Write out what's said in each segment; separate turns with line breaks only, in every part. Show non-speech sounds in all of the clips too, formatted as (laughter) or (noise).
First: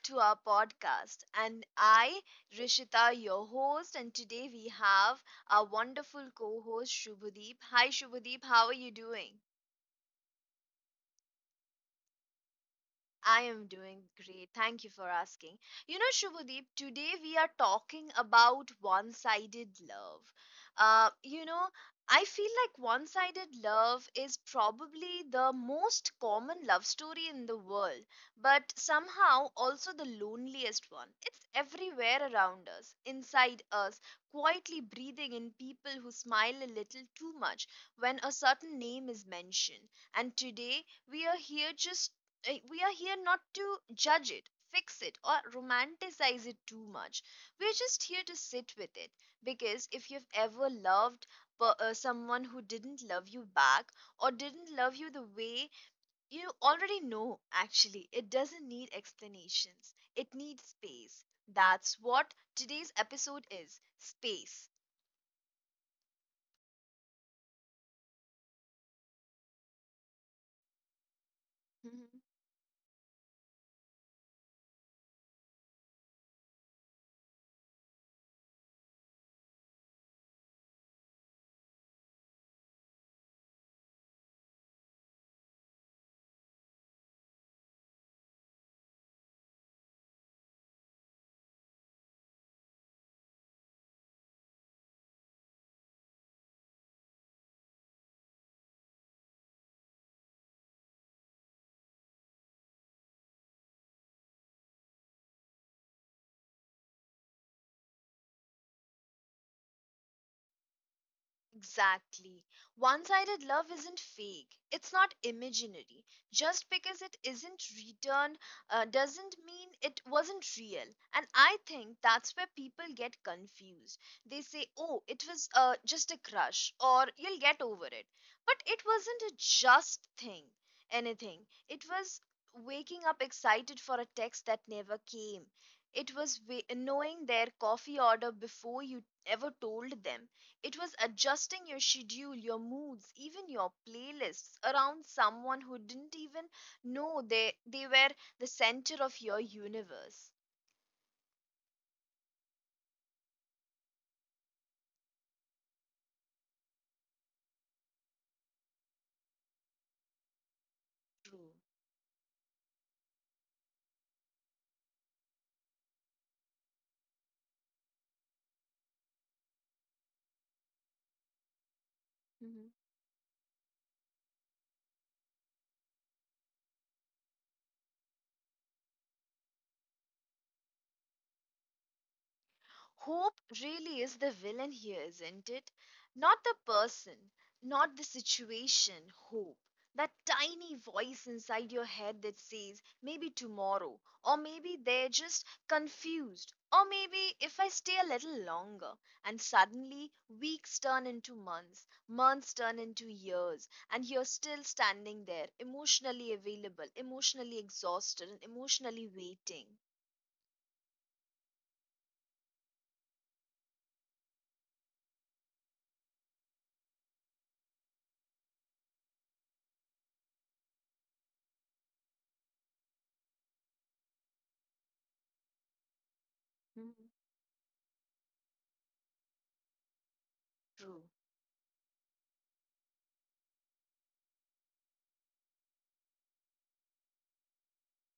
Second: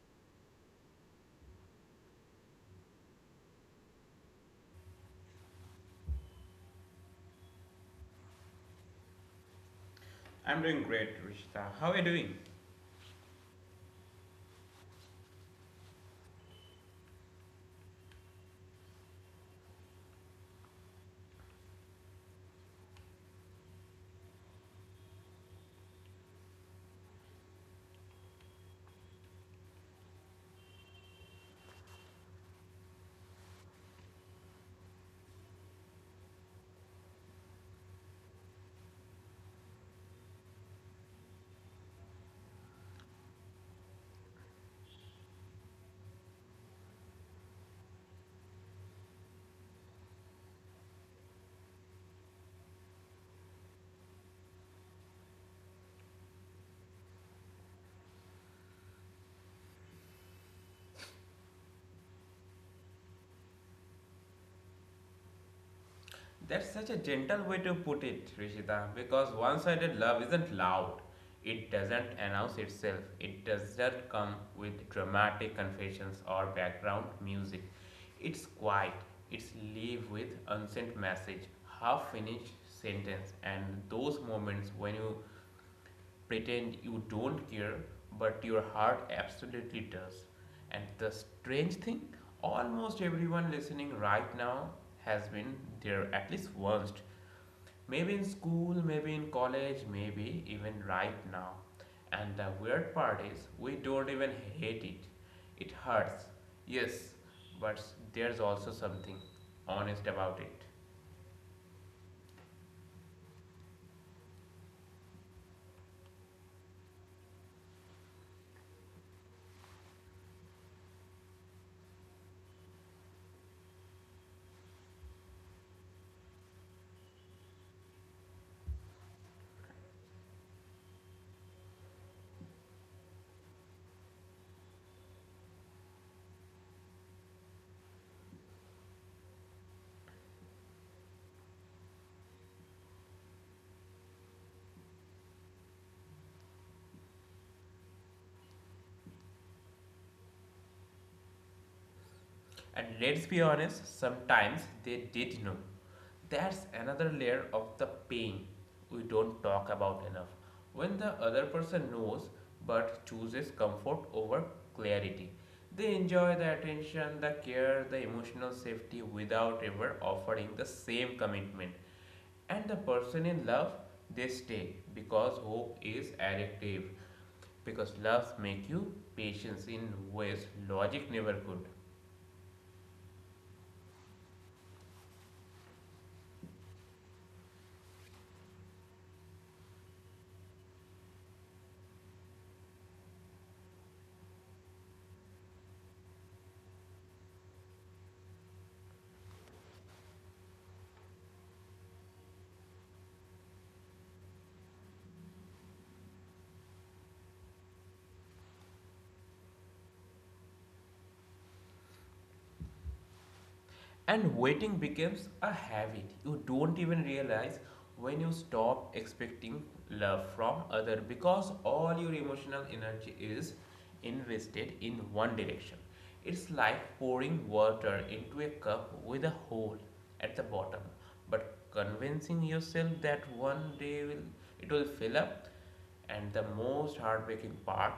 to our podcast. And I, Rishita, your host, and today we have our wonderful co host, Shubhadeep. Hi, Shubhadeep, how are you doing?
I'm doing great, Rishita. How are you doing?
I am doing great. Thank you for asking. You know, Shubhadeep, today we are talking about one sided love. Uh, you know, I feel like one sided love is probably the most common love story in the world, but somehow also the loneliest one. It's everywhere around us, inside us, quietly breathing in people who smile a little too much when a certain name is mentioned. And today we are here just we are here not to judge it, fix it, or romanticize it too much. We're just here to sit with it. Because if you've ever loved someone who didn't love you back or didn't love you the way you already know, actually, it doesn't need explanations, it needs space. That's what today's episode is space.
That's such a gentle way to put it, Rishita, because one sided love isn't loud. It
(laughs)
doesn't announce itself. It doesn't come with dramatic confessions or background music. It's quiet. It's leave with unsent message, half finished sentence, and those moments when you pretend you don't care, but your heart absolutely does. And the strange thing, almost everyone listening right now has been there at least once. Maybe in school, maybe in college, maybe even right now. And the weird part is, we don't even hate it. It hurts, yes, but there's also something honest about it.
Exactly. One sided love isn't fake, it's not imaginary. Just because it isn't returned doesn't mean it wasn't real. And I think that's where people get confused. They say, oh, it was just a crush, or you'll get over it. But it wasn't a just thing, anything. It was waking up excited for a text that never came. It was knowing their coffee order before you ever told them. It was adjusting your schedule, your moods, even your playlists around someone who didn't even know they were the center of your universe.
And let's be honest, sometimes they did know. That's another layer of the pain we don't talk about enough. When the
True.
other person knows but chooses comfort over clarity, they enjoy the attention, the care, the emotional safety without ever offering the same commitment. And the person in love, they stay because hope is addictive, because love make you patience in ways logic never could.
Hope really is the villain here, isn't it? Not the person, not the situation, hope. That tiny voice inside your head that says, maybe tomorrow, or maybe they're just confused, or maybe if I stay a little longer. And suddenly, weeks turn into months, months turn into years, and you're still standing there, emotionally available, emotionally exhausted, and emotionally waiting.
And waiting becomes a habit. You don't even realize when you stop expecting love from other because all your emotional energy is invested in one direction. It's
Mhm.
like pouring water into a cup with a hole at the bottom,
True.
but convincing yourself that one day will it will fill up, and the most heartbreaking part,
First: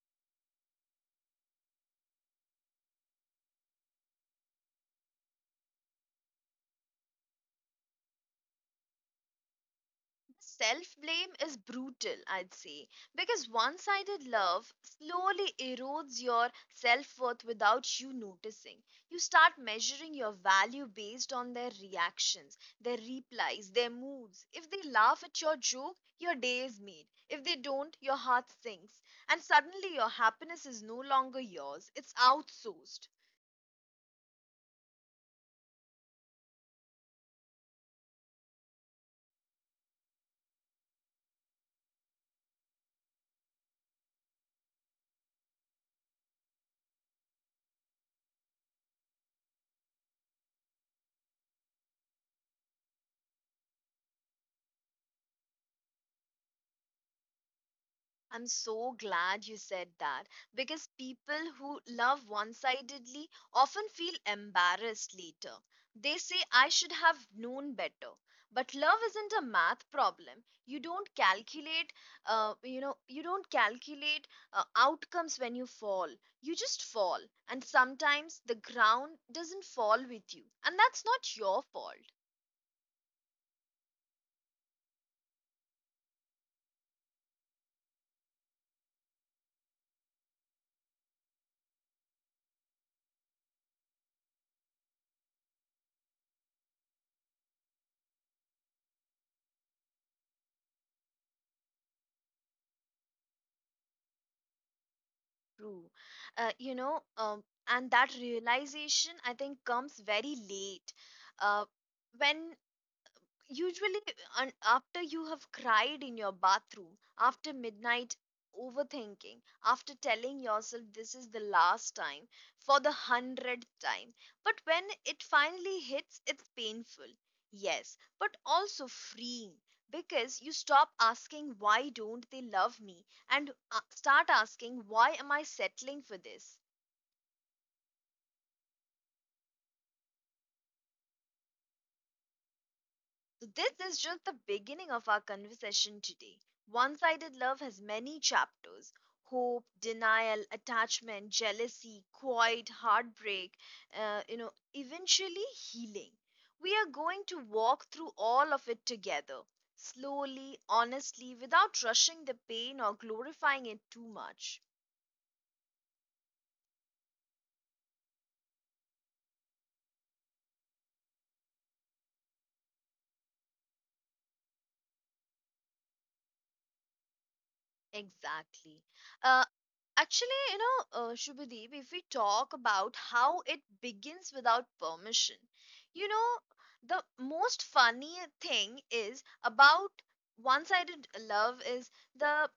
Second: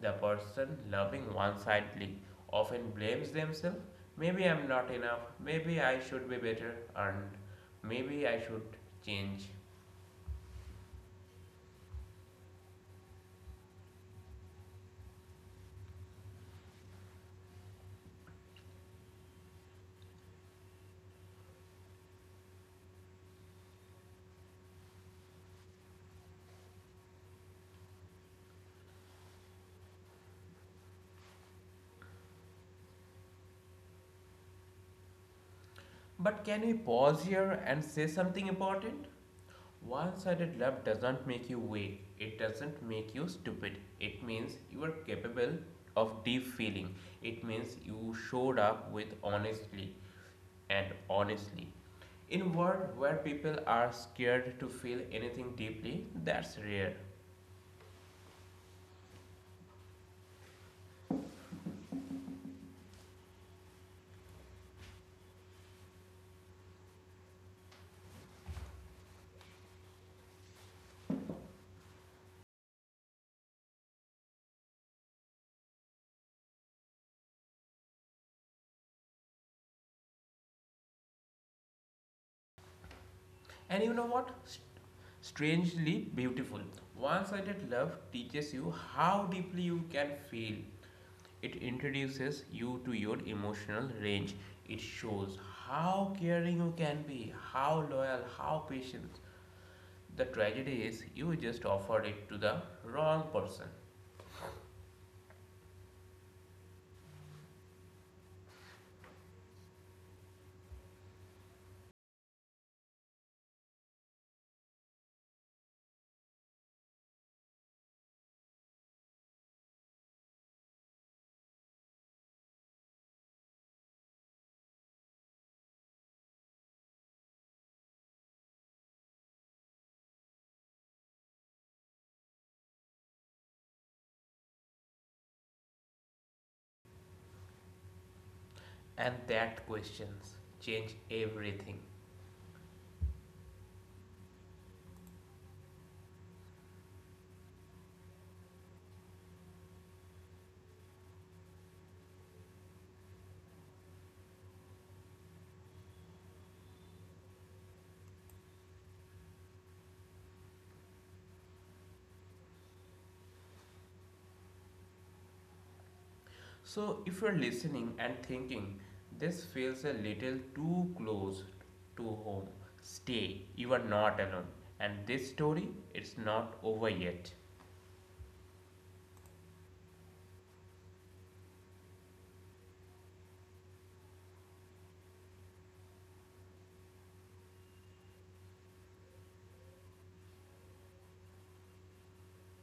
the person loving one sidedly often blames themselves. Maybe I'm not enough. Maybe I should be better. And maybe I should change.
Self blame is brutal, I'd say, because one sided love slowly erodes your self worth without you noticing. You start measuring your value based on their reactions, their replies, their moods. If they laugh at your joke, your day is made. If they don't, your heart sinks. And suddenly your happiness is no longer yours, it's outsourced.
But can we pause here and say something important? One sided love doesn't make you weak, it doesn't make you stupid. It means you are capable of deep feeling. It means you showed up with honestly. And honestly. In a world where people are scared to feel anything deeply, that's rare.
I'm so glad you said that because people who love one sidedly often feel embarrassed later. They say, I should have known better. But love isn't a math problem. You don't you don't calculate outcomes when you fall. You just fall. And sometimes the ground doesn't fall with you. And that's not your fault.
And you know what? Strangely beautiful. One sided love teaches you how deeply you can feel. It introduces you to your emotional range. It shows how caring you can be, how loyal, how patient. The tragedy is you just offered it to the wrong person.
True. Uh, you know, um, and that realization I think comes very late. Uh, when usually after you have cried in your bathroom after midnight, overthinking, after telling yourself this is the last time for the 100th time, but when it finally hits, it's painful, yes, but also freeing, because you stop asking why don't they love me and start asking why am I settling for this.
And that questions change everything.
So, this is just the beginning of our conversation today. One sided love has many chapters: hope, denial, attachment, jealousy, quiet, heartbreak, eventually healing. We are going to walk through all of it together, slowly, honestly, without rushing the pain or glorifying it too much.
So, if you're listening and thinking this feels a little too close to home, stay. You are not alone. And this story, it's not over yet.
Exactly. Uh, Actually, Shubhadeep, if we talk about how it begins without permission, you know, the most funny thing is about one-sided love is the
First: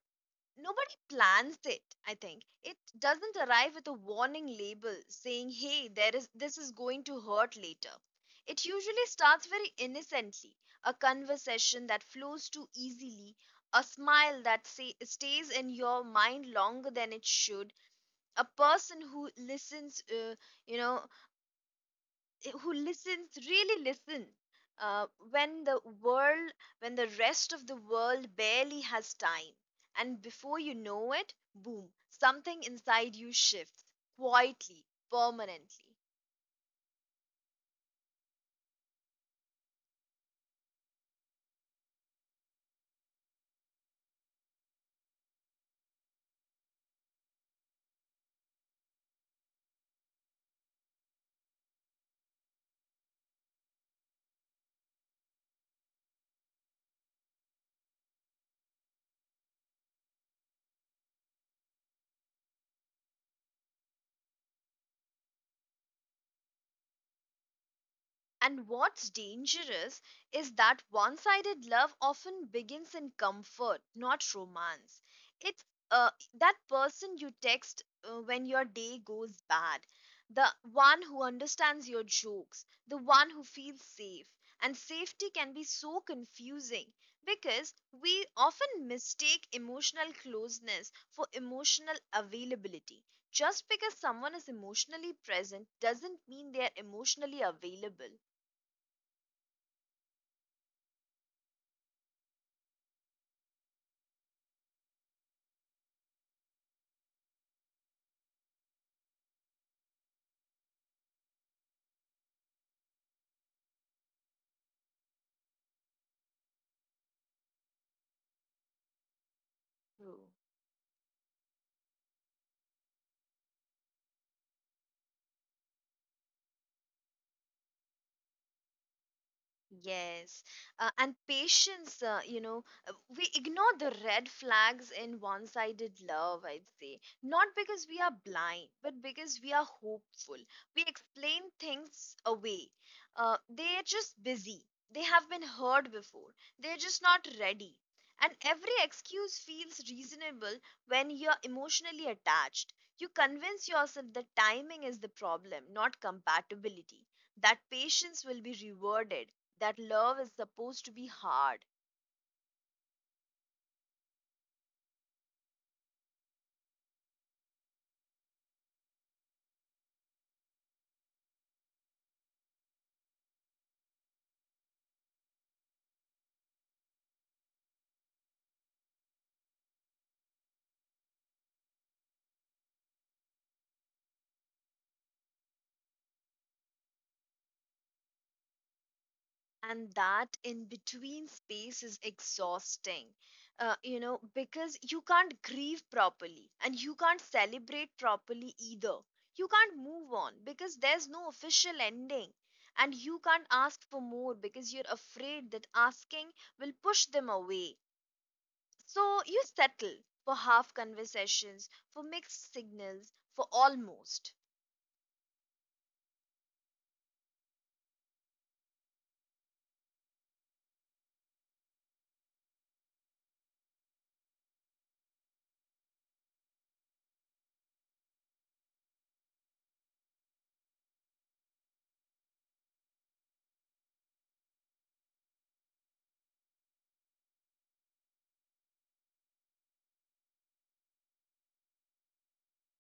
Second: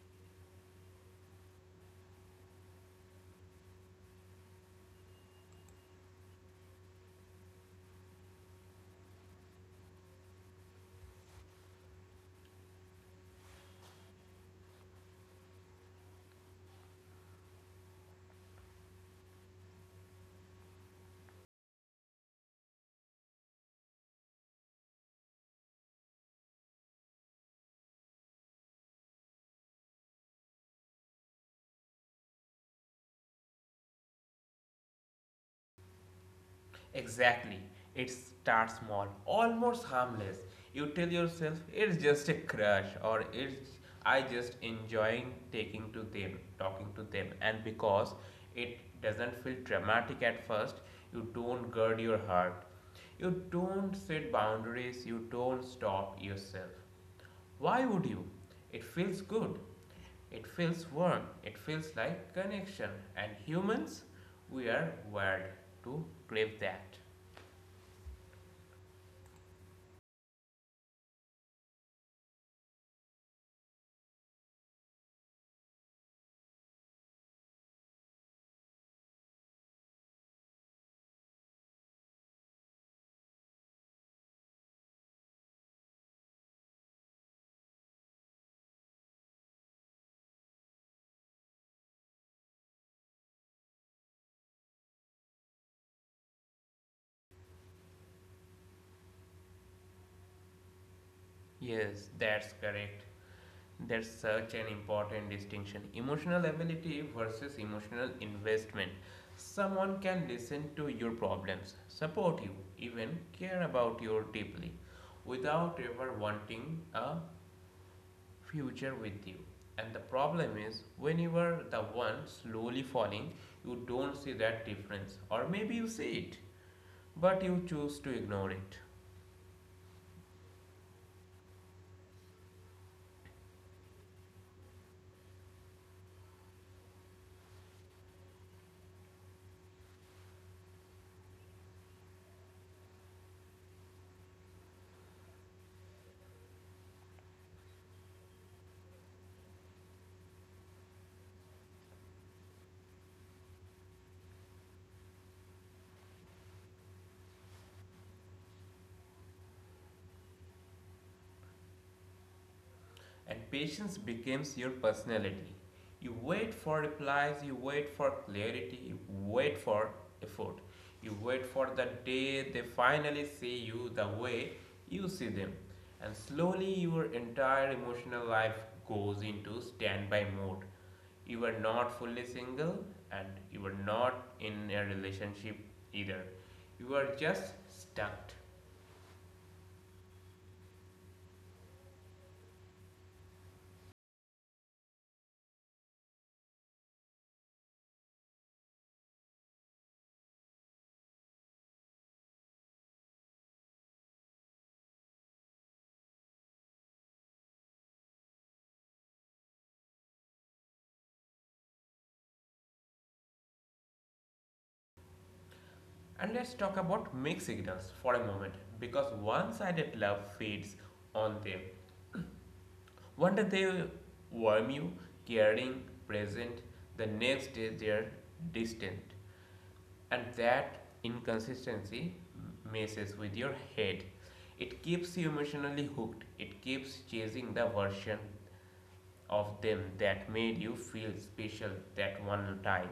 nobody plans it, I think. It doesn't arrive with a warning label saying, "Hey, there is this is going to hurt later." It usually starts very innocently, a conversation that flows too easily, a smile that say, stays in your mind longer than it should, a person who listens, you know, really listens when the world, when the rest of the world barely has time, and before you know it, boom, something inside you shifts, quietly, permanently.
Exactly. It starts small, almost harmless. You tell yourself it's just a crush, or it's I just enjoying taking to them, talking to them. And because it doesn't feel dramatic at first, you don't guard your heart. You don't set boundaries, you don't stop yourself. Why would you? It feels good. It feels warm. It feels like connection. And humans, we are wired to crave that.
And what's dangerous is that one sided love often begins in comfort, not romance. It's uh, that person you text when your day goes bad, the one who understands your jokes, the one who feels safe. And safety can be so confusing because we often mistake emotional closeness for emotional availability. Just because someone is emotionally present doesn't mean they are emotionally available.
Yes, that's correct. That's such an important distinction. Emotional ability versus emotional investment. Someone can listen to your problems, support you, even care about you deeply without ever wanting a future with you. And the
True.
problem is, when you are the one slowly falling, you don't see that difference, or maybe you see it, but you choose to ignore it.
Yes, and patience, we ignore the red flags in one sided love, I'd say. Not because we are blind, but because we are hopeful. We explain things away. They're just busy. They have been heard before. They're just not ready. And every excuse feels reasonable when you're emotionally attached. You convince yourself that timing is the problem, not compatibility, that patience will be rewarded, that love is supposed to be hard,
And patience becomes your personality. You wait for replies, you wait for clarity, you wait for effort, you wait for the day they finally see you the way you see them. And slowly your entire emotional life goes into standby mode. You were not fully single, and you were not in a relationship either. You were just stuck.
and that in between space is exhausting, because you can't grieve properly and you can't celebrate properly either. You can't move on because there's no official ending, and you can't ask for more because you're afraid that asking will push them away, so you settle for half conversations, for mixed signals, for almost.
And let's talk about mixed signals for a moment, because one sided love feeds on them. One day they warm you, caring, present, the next day they're distant. And that inconsistency messes with your head. It keeps you emotionally hooked. It keeps chasing the version of them that made you feel special that one time.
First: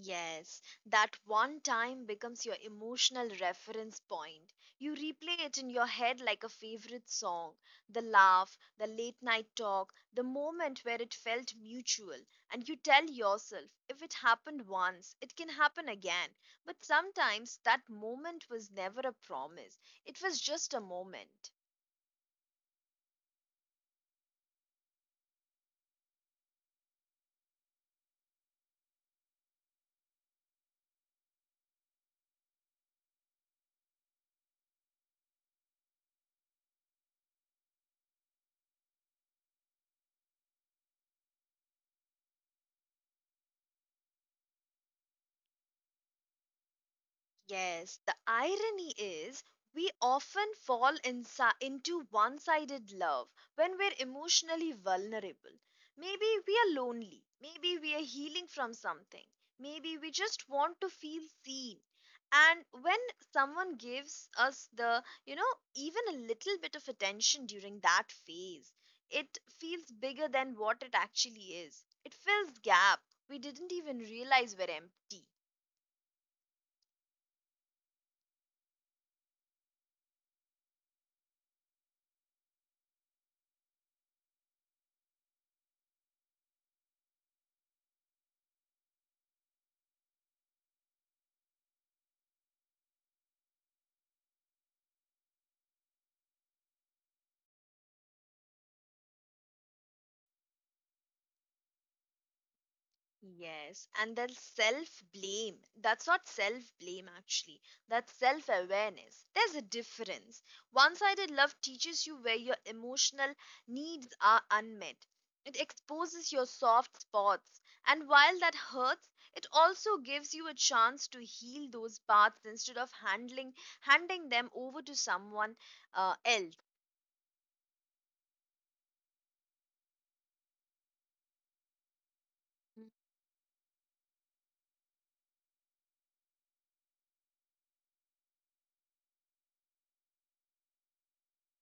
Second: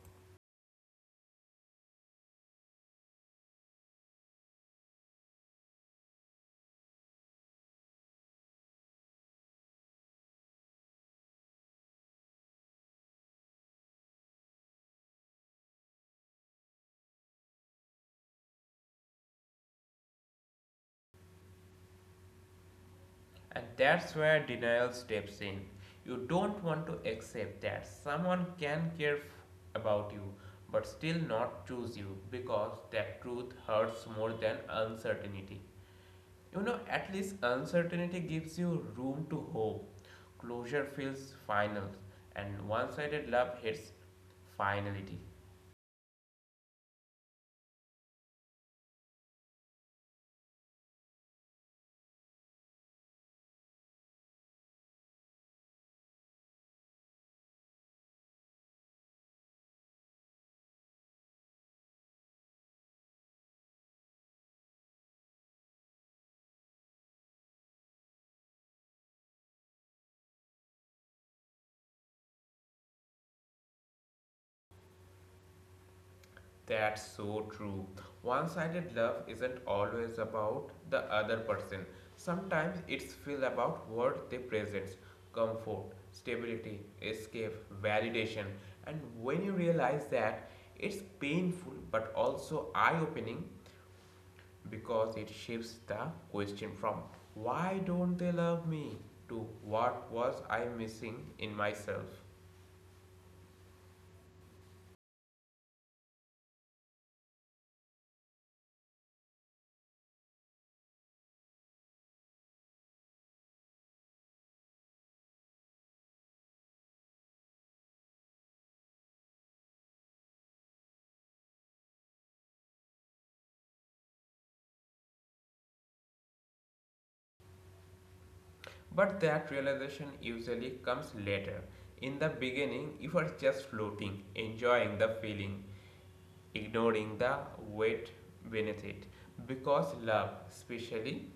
Yes, that one time becomes your emotional reference point. You replay it in your head like a favorite song. The laugh, the late night talk, the moment where it felt mutual. And you tell yourself, if it happened once, it can happen again. But sometimes that moment was never a promise, it was just a moment.
And that's where denial steps in. You don't want to accept that someone can care about you but still not choose you, because that truth hurts more than uncertainty. You know, at least uncertainty gives you room to hope. Closure feels final, and one sided love hits finality.
Yes, the irony is we often fall into one sided love when we're emotionally vulnerable. Maybe we are lonely. Maybe we are healing from something. Maybe we just want to feel seen. And when someone gives us the, you know, even a little bit of attention during that phase, it feels bigger than what it actually is. It fills gap we didn't even realize were empty.
That's so true. One sided love isn't always about the other person. Sometimes it's feel about what they present, comfort, stability, escape, validation. And when you realize that, it's painful but also eye opening, because it shifts the question from why don't they love me to what was I missing in myself.
Yes, and then self blame. That's not self blame, actually. That's self awareness. There's a difference. One sided love teaches you where your emotional needs are unmet, it exposes your soft spots. And while that hurts, it also gives you a chance to heal those parts instead of handling handing them over to someone else.
But that realization usually comes later. In the beginning, you are just floating, enjoying the feeling, ignoring the weight beneath it. Because love, especially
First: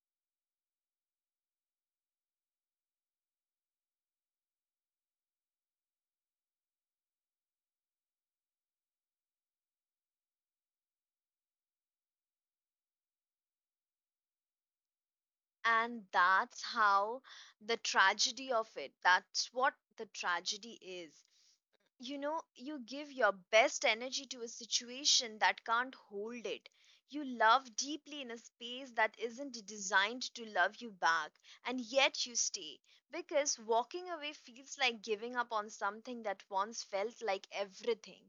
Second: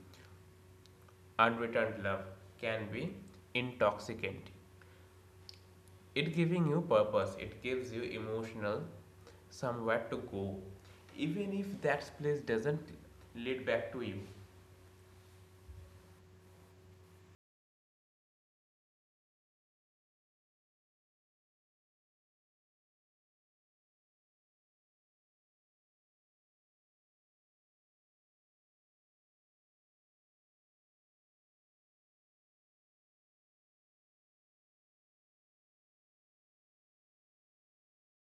unreturned love, can be intoxicant. It giving you purpose, it gives you emotional somewhere to go, even if that place doesn't lead back to you.
And that's how the tragedy of it, that's what the tragedy is, you know, you give your best energy to a situation that can't hold it. You love deeply in a space that isn't designed to love you back, and yet you stay, because walking away feels like giving up on something that once felt like everything.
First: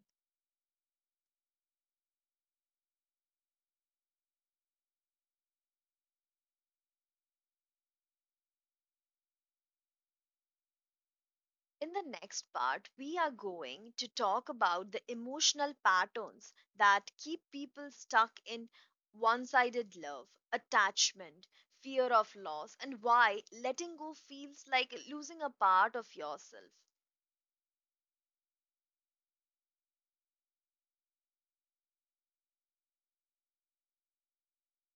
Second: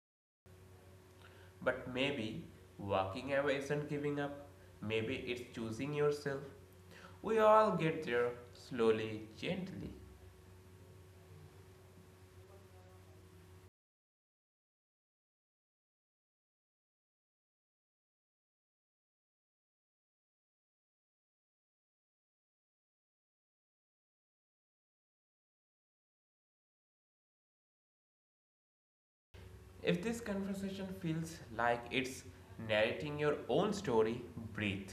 But maybe walking away isn't giving up, maybe it's choosing yourself. We all get there slowly, gently.
In the next part, we are going to talk about the emotional patterns that keep people stuck in one sided love, attachment, fear of loss, and why letting go feels like losing a part of yourself.
If this conversation feels like it's narrating your own story, breathe.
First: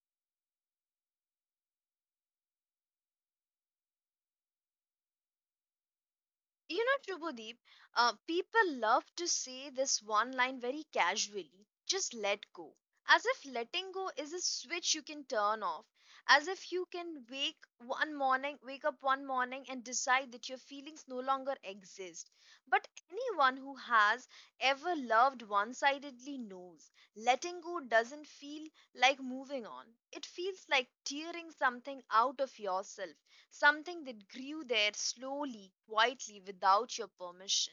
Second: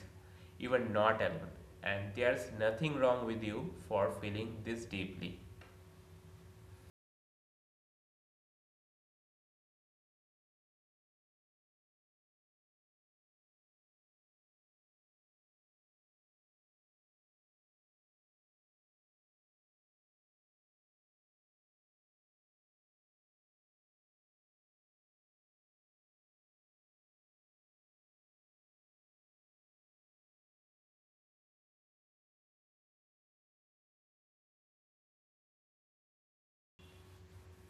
You are not alone, and there's nothing wrong with you for feeling this deeply.
You know, Tribhudeep, people love to say this one line very casually: just let go. As if letting go is a switch you can turn off. As if you can wake up one morning and decide that your feelings no longer exist. But anyone who has ever loved one sidedly knows letting go doesn't feel like moving on, it feels like tearing something out of yourself, something that grew there slowly, quietly, without your permission.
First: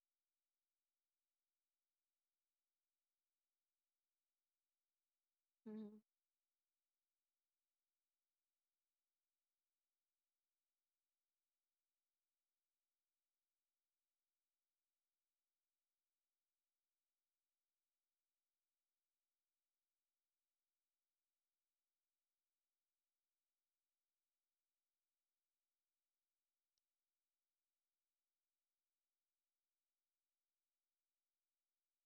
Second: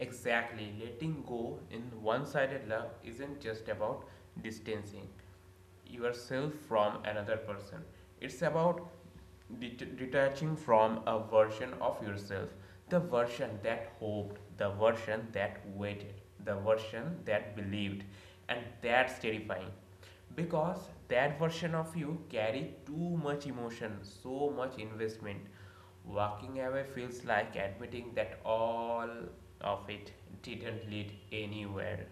Exactly. Letting go in one sided love isn't just about distancing
Mhm.
yourself from another person, it's about detaching from a version of yourself, the version that hoped, the version that waited, the version that believed, and that's terrifying because that version of you carry too much emotion, so much investment. Walking away feels like admitting that all of it didn't lead anywhere.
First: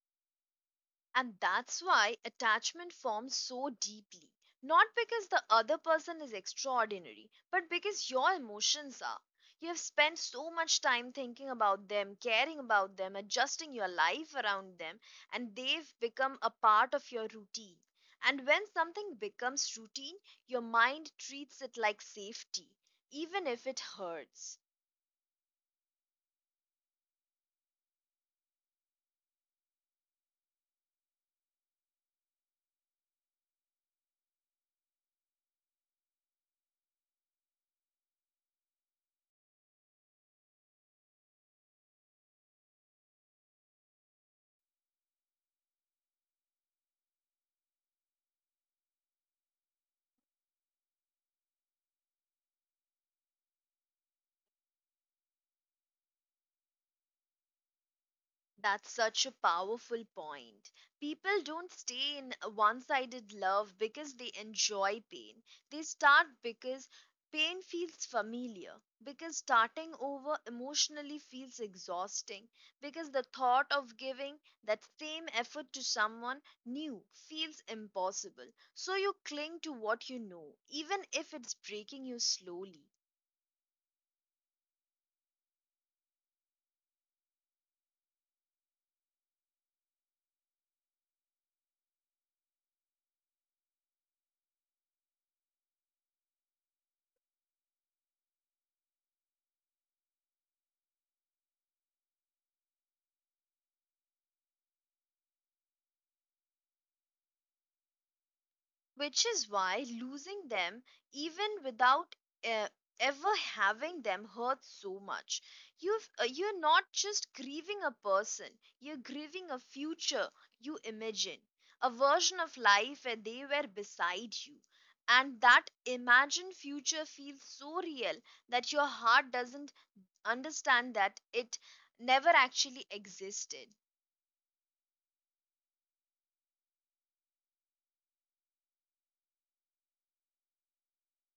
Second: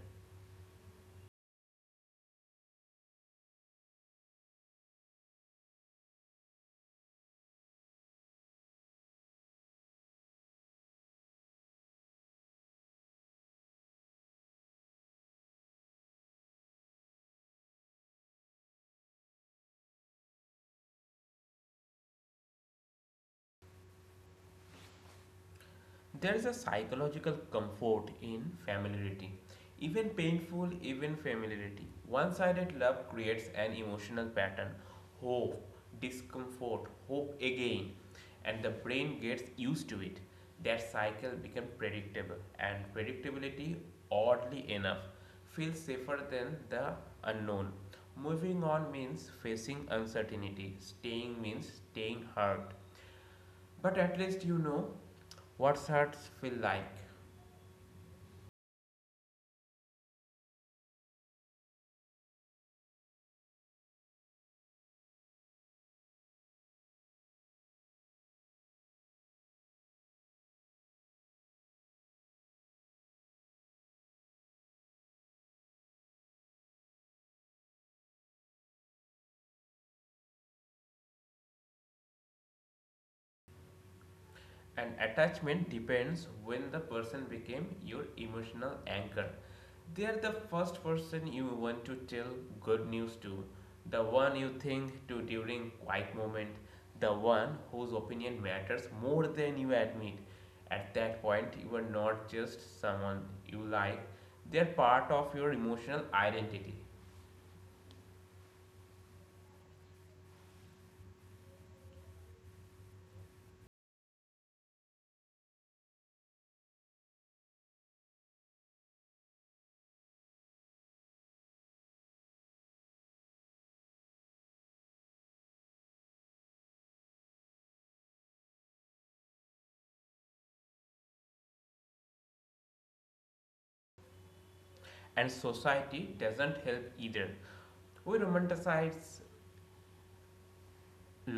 And that's why attachment forms so deeply. Not because the other person is extraordinary, but because your emotions are. You have spent so much time thinking about them, caring about them, adjusting your life around them, and they've become a part of your routine. And when something becomes routine, your mind treats it like safety, even if it hurts.
There is a psychological comfort in familiarity. Even painful, even familiarity. One sided love creates an emotional pattern, hope, discomfort, hope again, and the brain gets used to it. That cycle becomes predictable, and predictability, oddly enough, feels safer than the unknown. Moving on means facing uncertainty, staying means staying hurt. But at least you know what hurts feel like.
That's such a powerful point. People don't stay in a one sided love because they enjoy pain. They start because pain feels familiar, because starting over emotionally feels exhausting, because the thought of giving that same effort to someone new feels impossible. So you cling to what you know, even if it's breaking you slowly.
And attachment depends when the person became your emotional anchor. They are the first person you want to tell good news to, the one you think to during quiet moment, the one whose opinion matters more than you admit. At that point, you are not just someone you like, they are part of your emotional identity.
Which is why losing them, even without uh, ever having them, hurts so much. You're not just grieving a person, you're grieving a future you imagine, a version of life where they were beside you, and that imagined future feels so real that your heart doesn't understand that it never actually existed.
And society doesn't help either. We romanticize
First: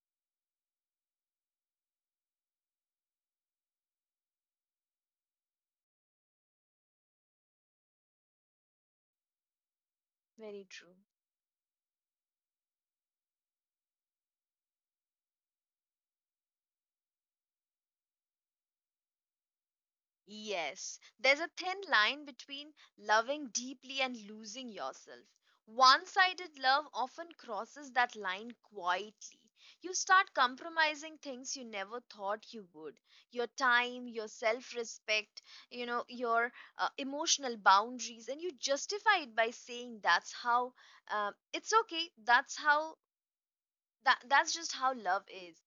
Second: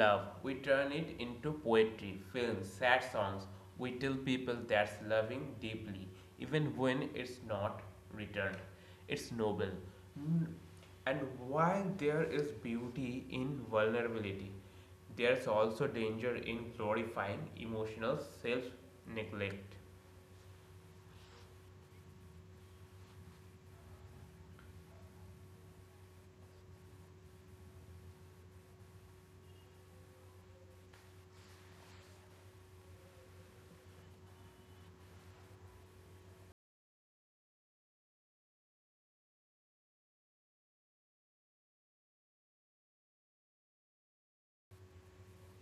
love, we turn it into poetry, films, sad songs. We tell people that's loving deeply, even when it's not returned. It's noble. Mm.
Very true.
And while there is beauty in vulnerability, there's also danger in glorifying emotional self neglect.
Yes, there's a thin line between loving deeply and losing yourself. One sided love often crosses that line quietly. You start compromising things you never thought you would: your time, your self respect, you know, your emotional boundaries, and you justify it by saying that's how it's okay, that's just how love is,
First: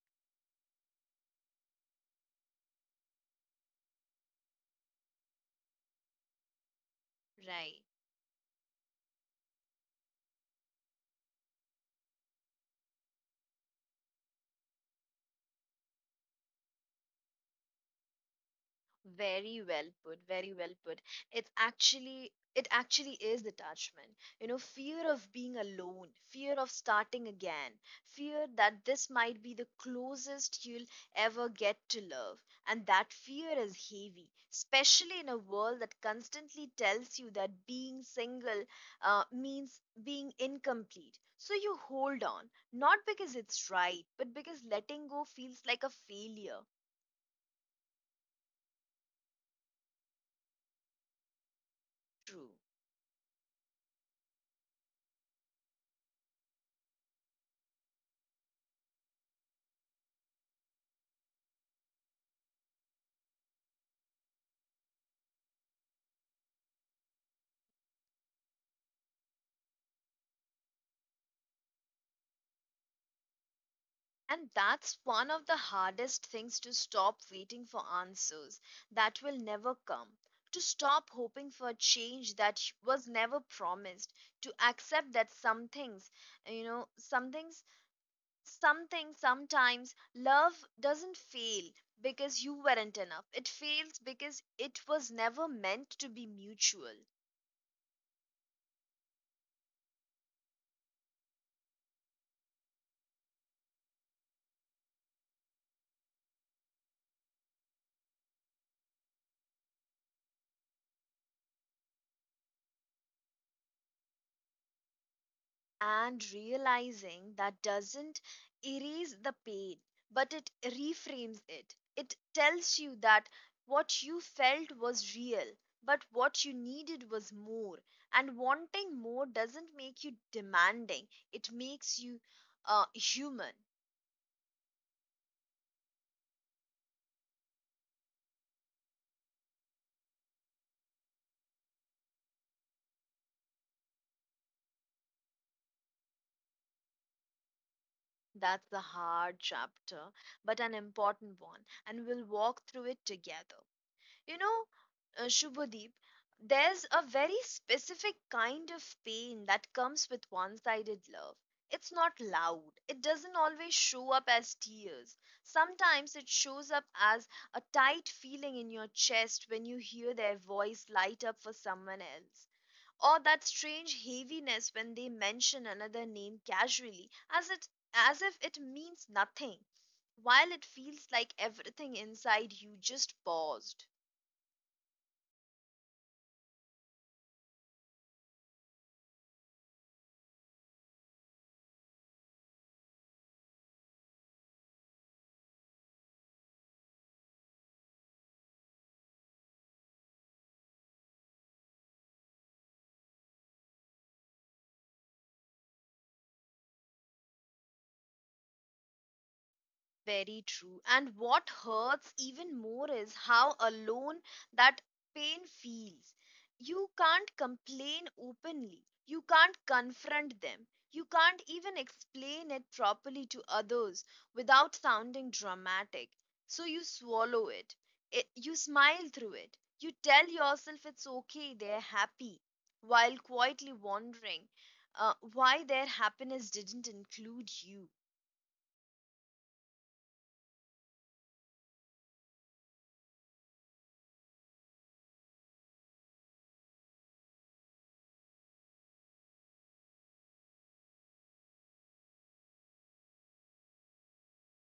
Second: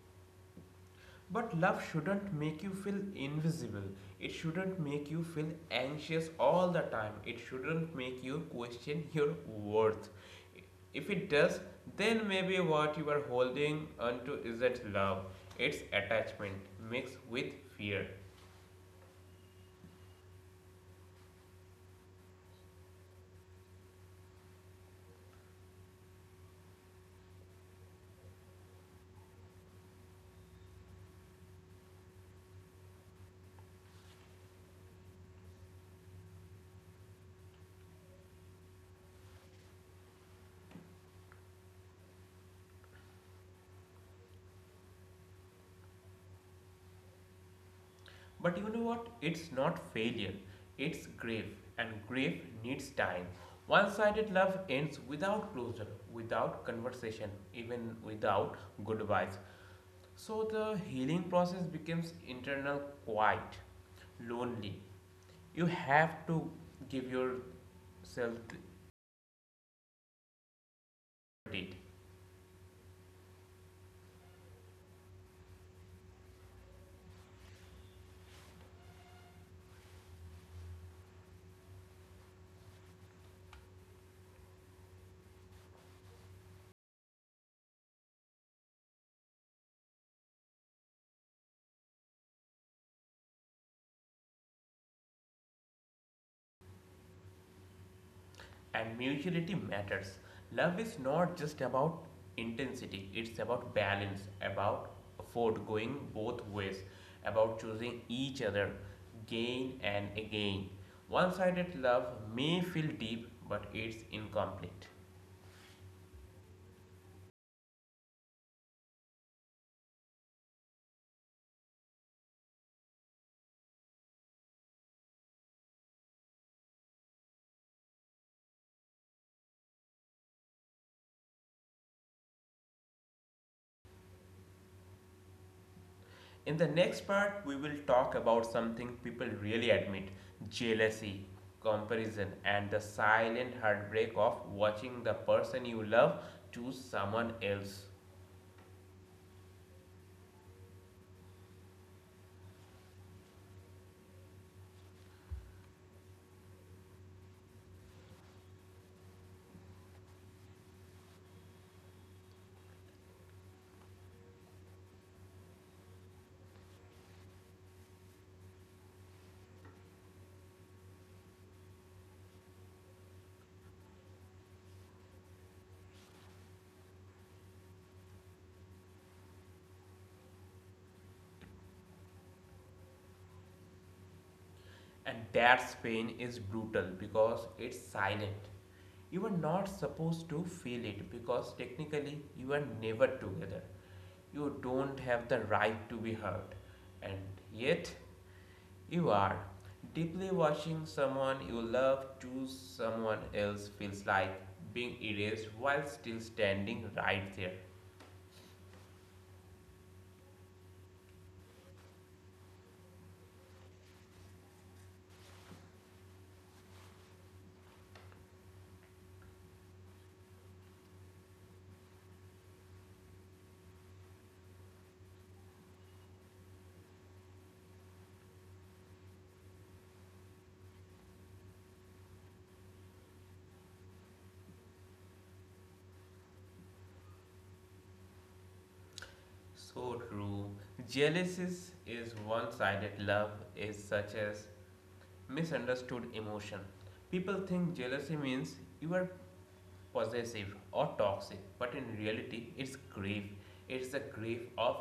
But love shouldn't make you feel invisible. It shouldn't make you feel anxious all the time. It
right?
shouldn't make you question your worth. If it does, then maybe what you are holding onto isn't love, it's attachment mixed with fear.
Very well put, very well put. It actually is detachment. You know, fear of being alone, fear of starting again, fear that this might be the closest you'll ever get to love. And that fear is heavy, especially in a world that constantly tells you that being single means being incomplete. So you hold on, not because it's right, but because letting go feels like a failure.
But you know what? It's not failure, it's grief, and
True.
grief needs time. One sided love ends without closure, without conversation, even without goodbyes. So the healing process becomes internal, quiet, lonely. You have to give yourself credit,
And that's one of the hardest things, to stop waiting for answers that will never come, to stop hoping for change that was never promised, to accept that some things, you know, some things, sometimes love doesn't fail because you weren't enough. It fails because it was never meant to be mutual.
and mutuality matters. Love is not just about intensity, it's about balance, about effort going both ways, about choosing each other again and again. One sided love may feel deep, but it's incomplete.
And realizing that doesn't erase the pain, but it reframes it. It tells you that what you felt was real, but what you needed was more. And wanting more doesn't make you demanding, it makes you human.
In the next part, we will talk about something people really admit, jealousy, comparison, and the silent heartbreak of watching the person you love choose someone else.
That's the hard chapter, but an important one, and we'll walk through it together. You know, Shubhadeep, there's a very specific kind of pain that comes with one sided love. It's not loud, it doesn't always show up as tears. Sometimes it shows up as a tight feeling in your chest when you hear their voice light up for someone else. Or that strange heaviness when they mention another name casually, as if it means nothing, while it feels like everything inside you just paused.
And that pain is brutal because it's silent. You are not supposed to feel it because technically you are never together. You don't have the right to be hurt. And yet, you are. Deeply watching someone you love choose someone else feels like being erased while still standing right there.
Very true. And what hurts even more is how alone that pain feels. You can't complain openly. You can't confront them. You can't even explain it properly to others without sounding dramatic. So you swallow it, you smile through it. You tell yourself it's okay, they're happy, while quietly wondering why their happiness didn't include you.
So true. Jealousy is one sided, love is such a misunderstood emotion. People think jealousy means you are possessive or toxic, but in reality, it's grief. It's the grief of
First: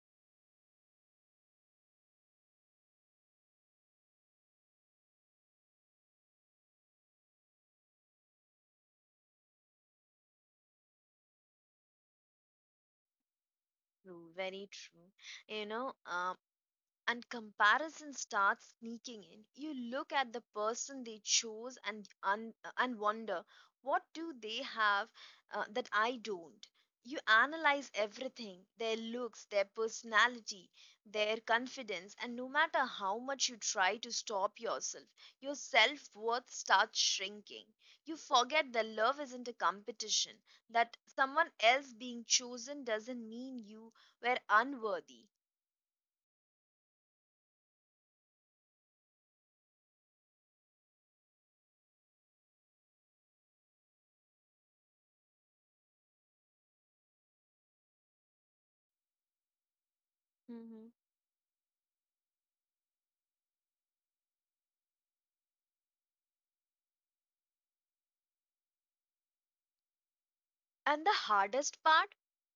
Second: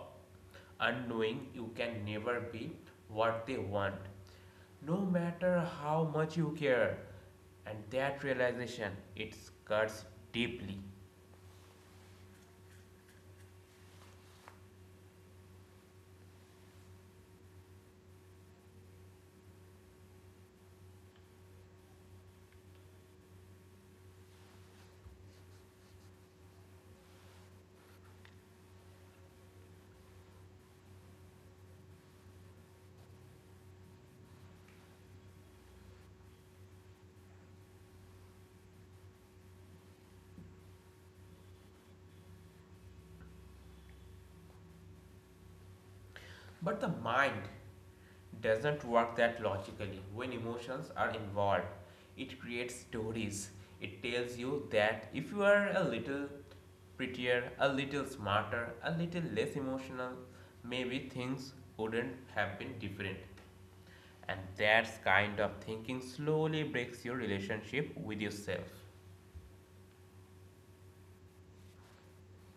unknowing you can never be what they want, no matter how much you care. And that realization, it cuts deeply.
Very true. You know, um, and comparison starts sneaking in. You look at the person they chose and wonder, what do they have that I don't? You analyze everything, their looks, their personality, their confidence, and no matter how much you try to stop yourself, your self-worth starts shrinking. You forget that love isn't a competition, that someone else being chosen doesn't mean you were unworthy.
But the mind doesn't work that logically when emotions are involved. It creates stories. It tells you that if you are a little prettier, a little smarter, a little less emotional, maybe things wouldn't have been different. And that kind of thinking slowly breaks your relationship with yourself.
And the hardest part,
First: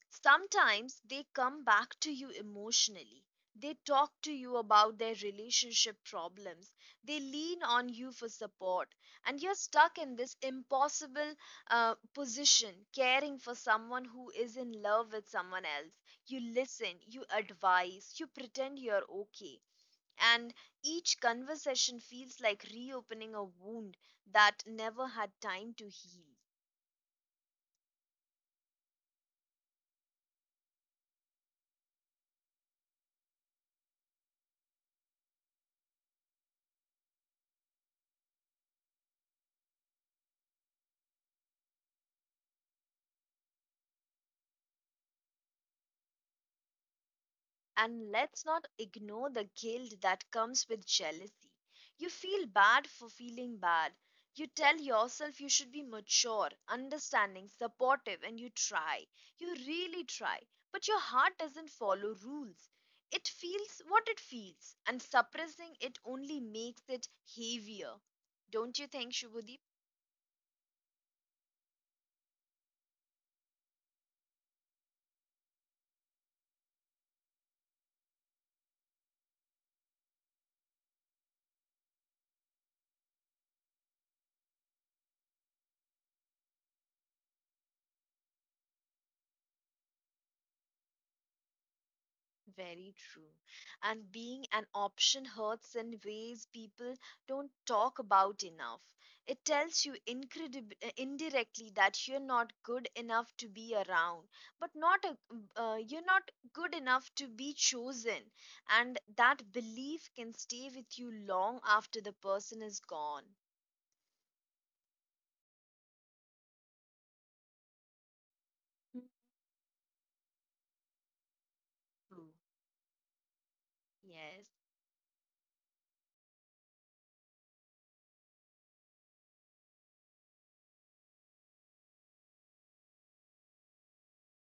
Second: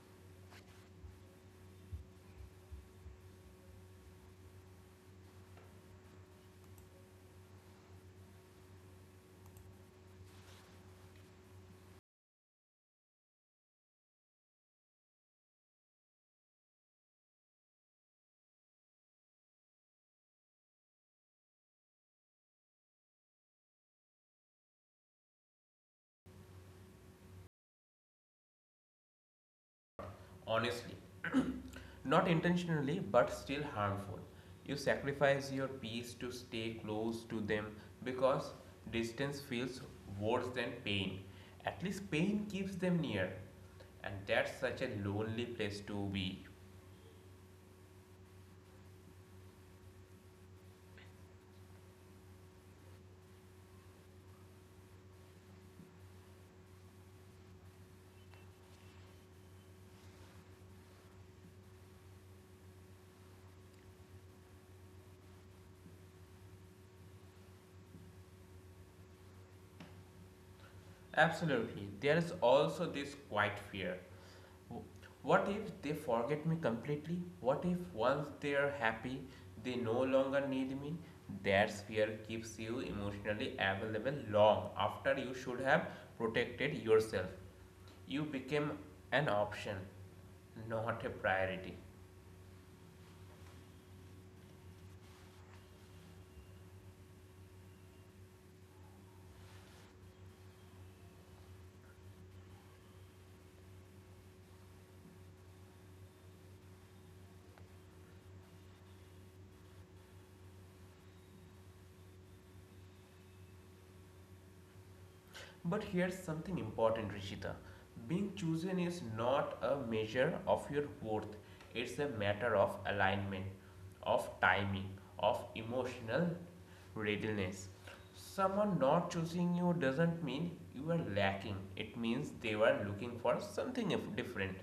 sometimes they come back to you emotionally. They talk to you about their relationship problems. They lean on you for support. And you're stuck in this impossible position, caring for someone who is in love with someone else. You listen, you advise, you pretend you're okay. And each conversation feels like reopening a wound that never had time to heal.
Honestly, (clears throat) not intentionally but still harmful, you sacrifice your peace to stay close to them, because distance feels worse than pain. At least pain keeps them near, and that's such a lonely place to be.
And let's not ignore the guilt that comes with jealousy. You feel bad for feeling bad. You tell yourself you should be mature, understanding, supportive, and you try. You really try. But your heart doesn't follow rules. It feels what it feels, and suppressing it only makes it heavier. Don't you think, Shubhadeep?
Absolutely. There is also this quiet fear. What if they forget me completely? What if once they are happy, they no longer need me? That fear keeps you emotionally available long after you should have protected yourself. You became an option, not a priority.
Very true. And being an option hurts in ways people don't talk about enough. It tells you indirectly that you're not good enough to be around, but not a, you're not good enough to be chosen. And that belief can stay with you long after the person is gone.
But here's something important, Rishita. Being chosen is not a measure of your worth, it's a
True.
matter of alignment, of
Yes.
timing, of emotional readiness. Someone not choosing you doesn't mean you are lacking, it means they were looking for something different.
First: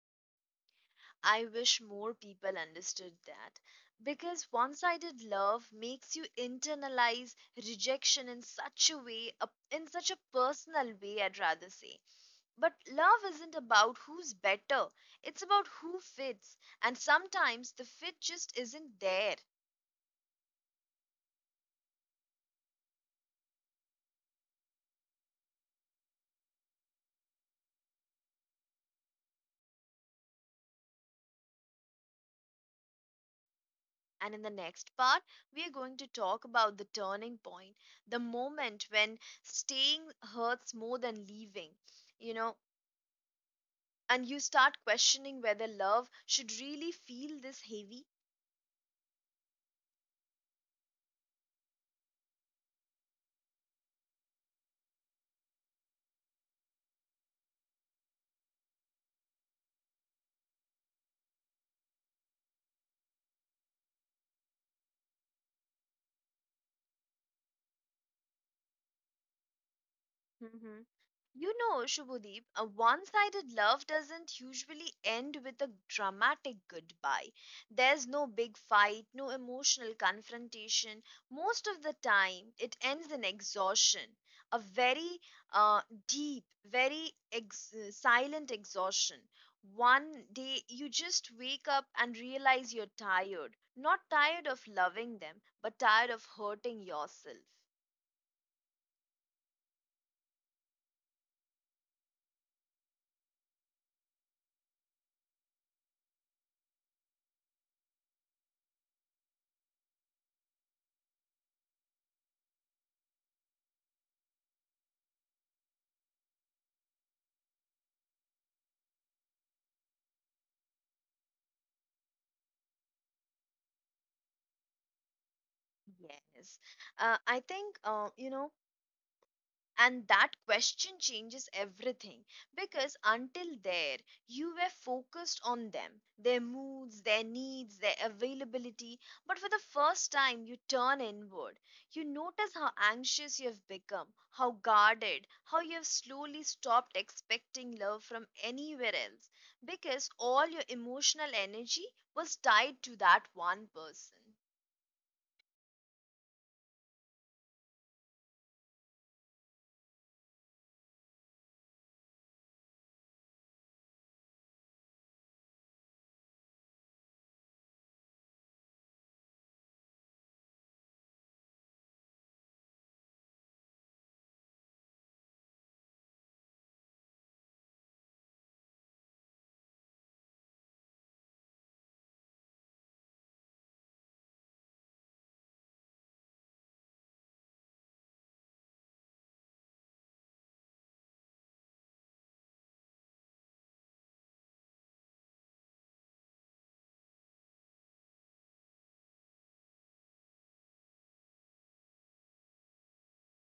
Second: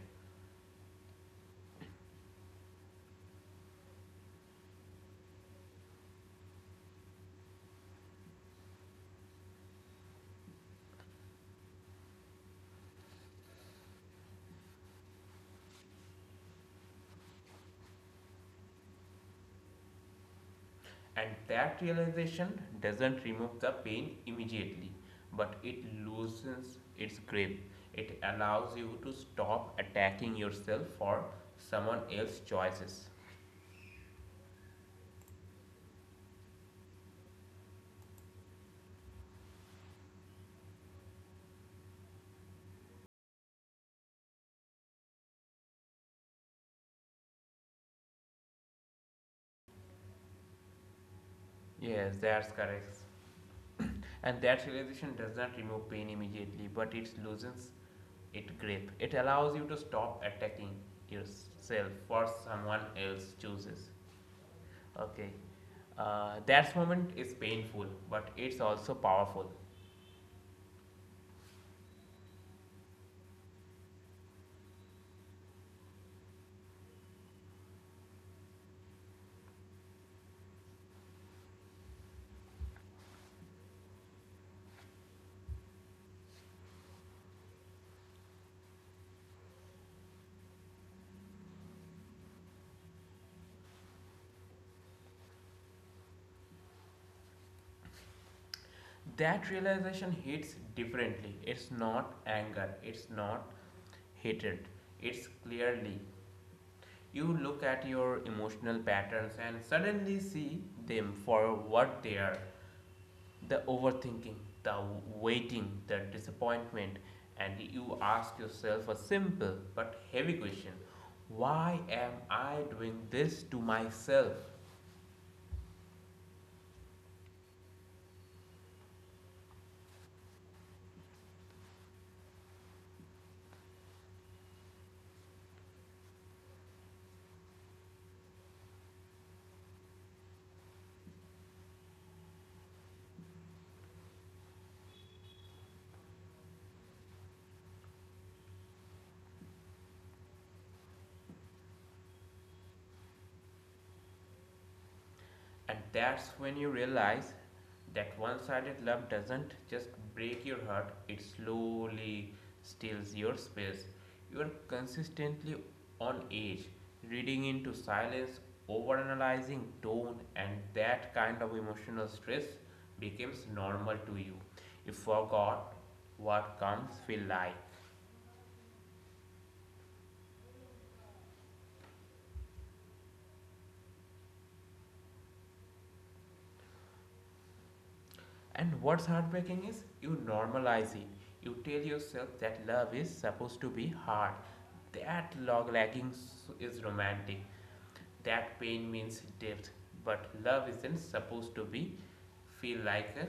I wish more people understood that, because one sided love makes you internalize rejection in such a way, in such a personal way, I'd rather say. But love isn't about who's better, it's about who fits. And sometimes the fit just isn't there.
And that realization doesn't remove the pain immediately, but it loosens its grip. It allows you to stop attacking yourself for someone else's choices.
And in the next part, we are going to talk about the turning point, the moment when staying hurts more than leaving. You know, and you start questioning whether love should really feel this heavy.
Yes, that's correct. And that realization does not remove pain immediately, but it loosens its grip. It allows you to stop attacking yourself for someone else chooses. Okay. That moment is painful, but it's also powerful.
Hmm. You know, Shubhadeep, a one sided love doesn't usually end with a dramatic goodbye. There's no big fight, no emotional confrontation. Most of the time, it ends in exhaustion, a very uh, deep, very silent exhaustion. One day, you just wake up and realize you're tired. Not tired of loving them, but tired of hurting yourself.
That realization hits differently. It's not anger, it's not hatred, it's clearly. You look at your emotional patterns and suddenly see them for what they are, the overthinking, the waiting, the disappointment, and you ask yourself a simple but heavy question: why am I doing this to myself?
Yes. I think, you know, And that question changes everything, because until there, you were focused on them, their moods, their needs, their availability. But for the first time, you turn inward. You notice how anxious you have become, how guarded, how you have slowly stopped expecting love from anywhere else, because all your emotional energy was tied to that one person.
And that's when you realize that one sided love doesn't just break your heart, it slowly steals your space. You are consistently on edge, reading into silence, overanalyzing tone, and that kind of emotional stress becomes normal to you. You forgot what comes feel like. And what's heartbreaking is you normalize it. You tell yourself that love is supposed to be hard. That log lagging is romantic. That pain means depth. But love isn't supposed to be feel like a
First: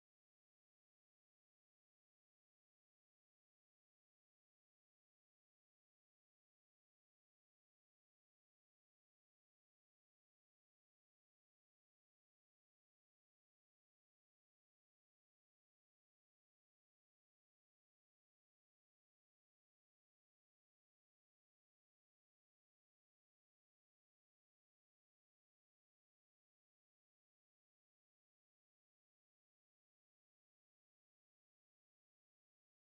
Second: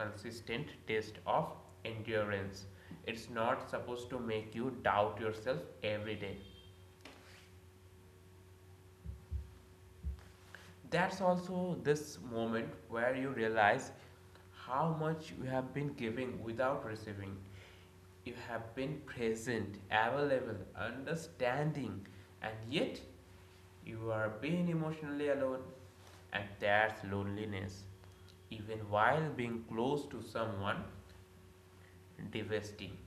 consistent test of endurance. It's not supposed to make you doubt yourself every day. That's also this moment where you realize how much you have been giving without receiving. You have been present, available, understanding, and yet you are being emotionally alone. And that's loneliness, even while being close to someone, devastating.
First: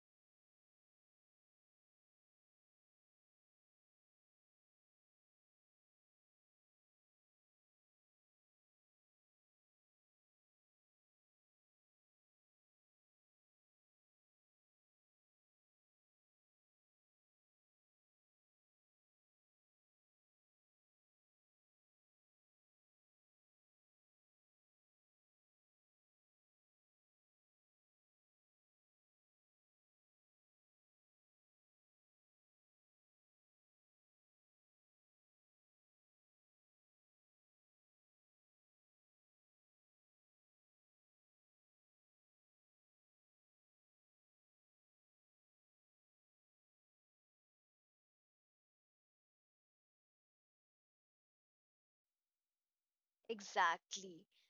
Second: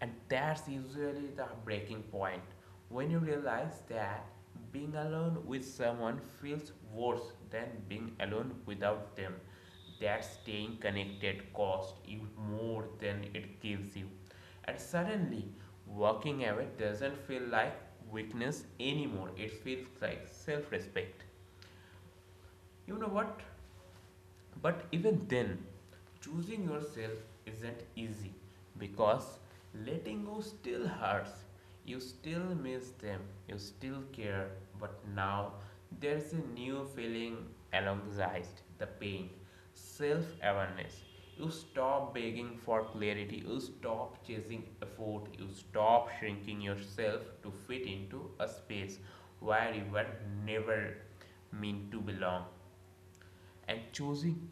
And that's usually the breaking point, when you realize that being alone with someone feels worse than being alone without them. That staying connected costs you more than it gives you. And suddenly, walking away doesn't feel like weakness anymore, it feels like self respect. You know what? But even then, choosing yourself isn't easy because letting go still hurts. You still miss them, you still care, but now there's a new feeling alongside the pain, self awareness. You stop begging for clarity, you stop chasing effort, you stop shrinking yourself to fit into a space where you were never meant to belong. And
Exactly.
choosing.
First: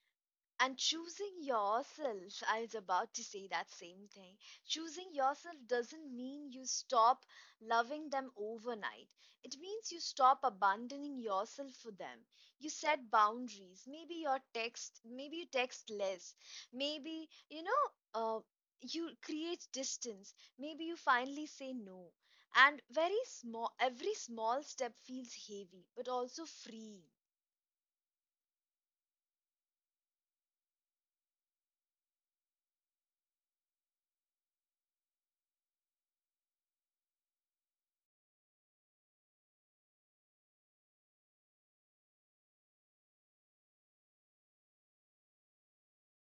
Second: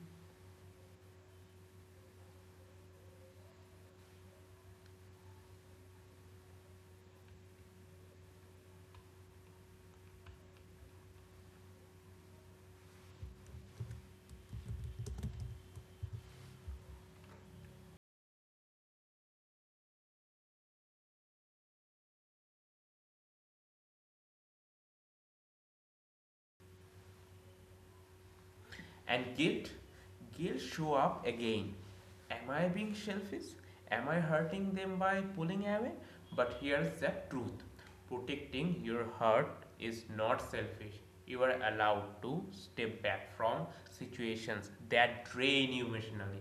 And choosing yourself, I was about to say that same thing. Choosing yourself doesn't mean you stop loving them overnight, it means you stop abandoning yourself for them. You set boundaries, maybe you text less, maybe, you know, uh, you create distance, maybe you finally say no. And very small every small step feels heavy but also free.
And guilt show up again. Am I being selfish? Am I hurting them by pulling away? But here's the truth. Protecting your heart is not selfish. You are allowed to step back from situations that drain you emotionally.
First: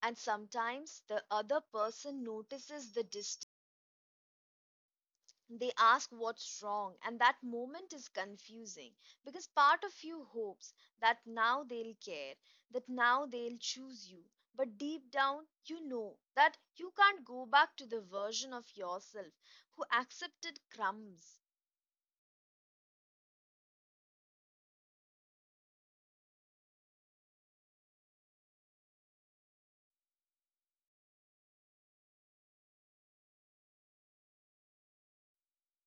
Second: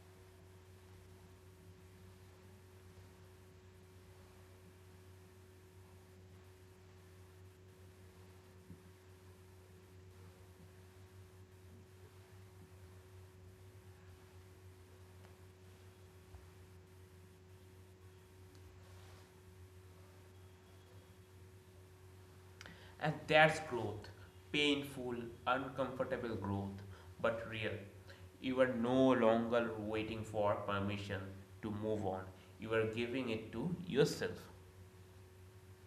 And sometimes the other person notices the distance. They ask what's wrong, and that moment is confusing because part of you hopes that now they'll care, that now they'll choose you. But deep down, you know that you can't go back to the version of yourself who accepted crumbs.
And that's growth. Painful, uncomfortable growth, but real. You are no longer waiting for permission to move on. You are giving it to yourself.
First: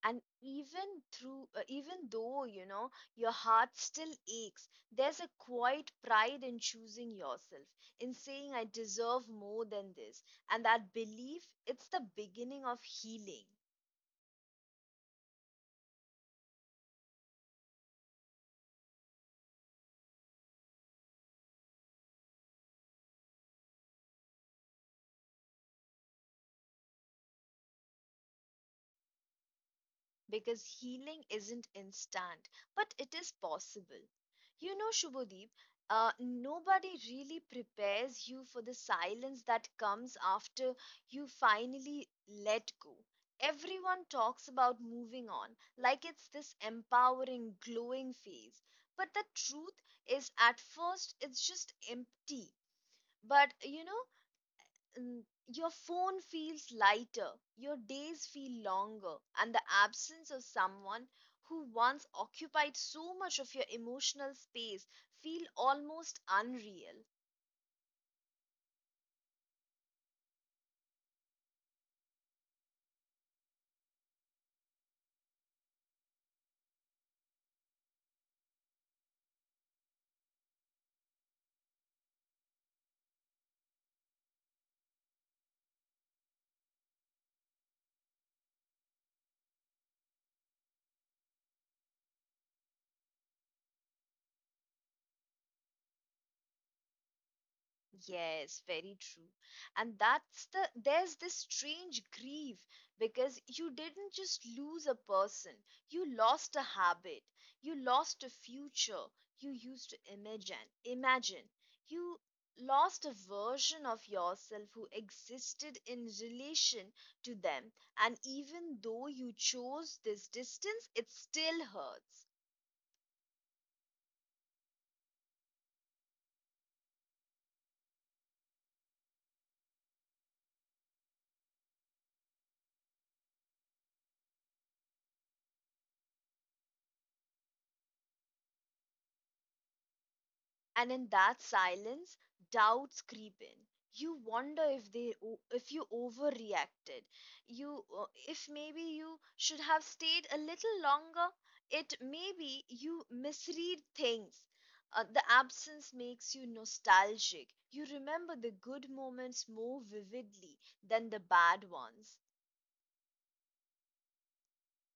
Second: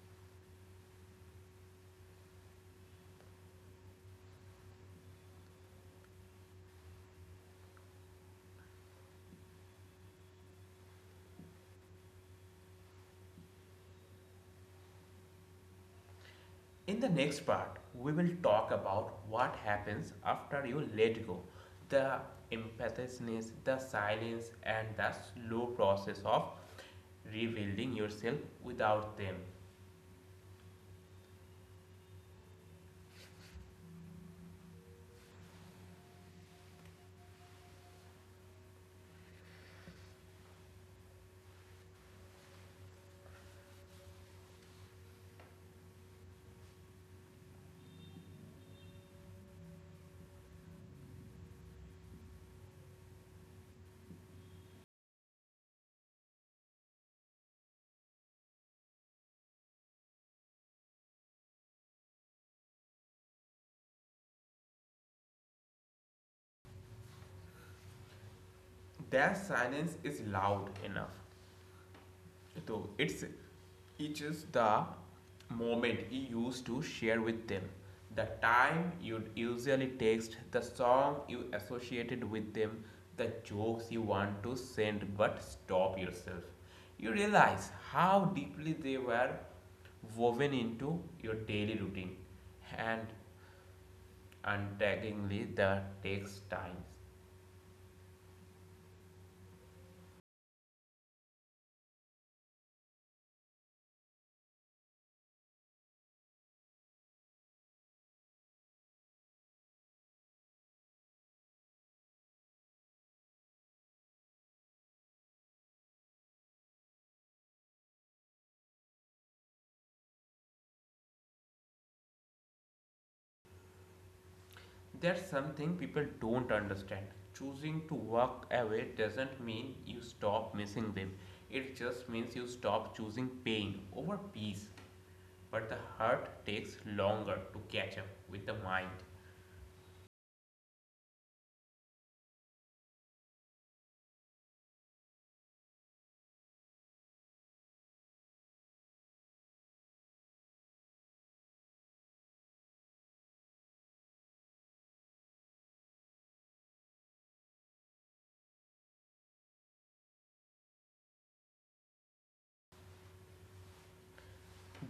And even though, you know, your heart still aches, there's a quiet pride in choosing yourself, in saying I deserve more than this. And that belief, it's the beginning of healing,
In the next part, we will talk about what happens after you let go, the impetuousness, the silence, and the slow process of rebuilding yourself without them.
because healing isn't instant, but it is possible. You know, Shubhodeep, nobody really prepares you for the silence that comes after you finally let go. Everyone talks about moving on like it's this empowering, glowing phase. But the truth is, at first, it's just empty. But you know, your phone feels lighter, your days feel longer, and the absence of someone who once occupied so much of your emotional space feel almost unreal.
That silence is loud enough. So it is the moment you used to share with them, the time you usually text, the song you associated with them, the jokes you want to send but stop yourself. You realize how deeply they were woven into your daily routine, and untaggingly the takes time.
Yes, very true. And that's the there's this strange grief because you didn't just lose a person, you lost a habit, you lost a future you used to imagine. You lost a version of yourself who existed in relation to them, and even though you chose this distance, it still hurts.
That's something people don't understand. Choosing to walk away doesn't mean you stop missing them. It just means you stop choosing pain over peace. But the heart takes longer to catch up with the mind.
And in that silence doubts creep in. You wonder if they o- if you overreacted, you, if maybe you should have stayed a little longer, it maybe you misread things. The absence makes you nostalgic, you remember the good moments more vividly than the bad ones.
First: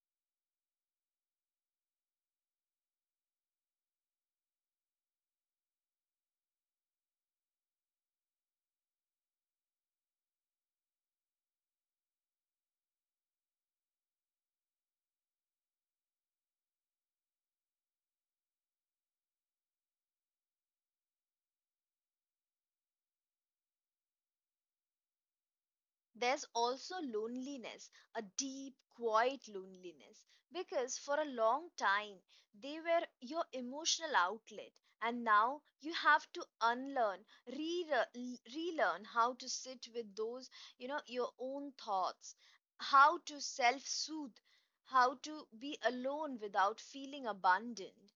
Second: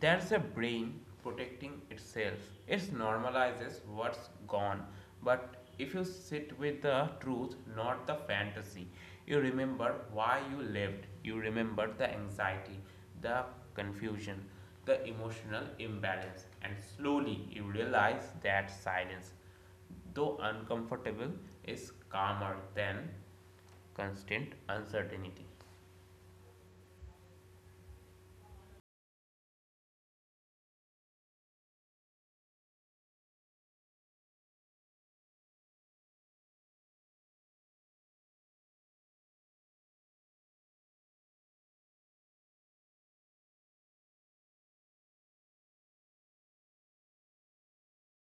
There's a brain protecting itself. It normalizes what's gone. But if you sit with the truth, not the fantasy, you remember why you lived. You remember the anxiety, the confusion, the emotional imbalance. And slowly you realize that silence, though uncomfortable, is calmer than constant uncertainty.
There's also loneliness, a deep, quiet loneliness, because for a long time they were your emotional outlet, and now you have to relearn how to sit with those, you know, your own thoughts, how to self soothe, how to be alone without feeling abandoned.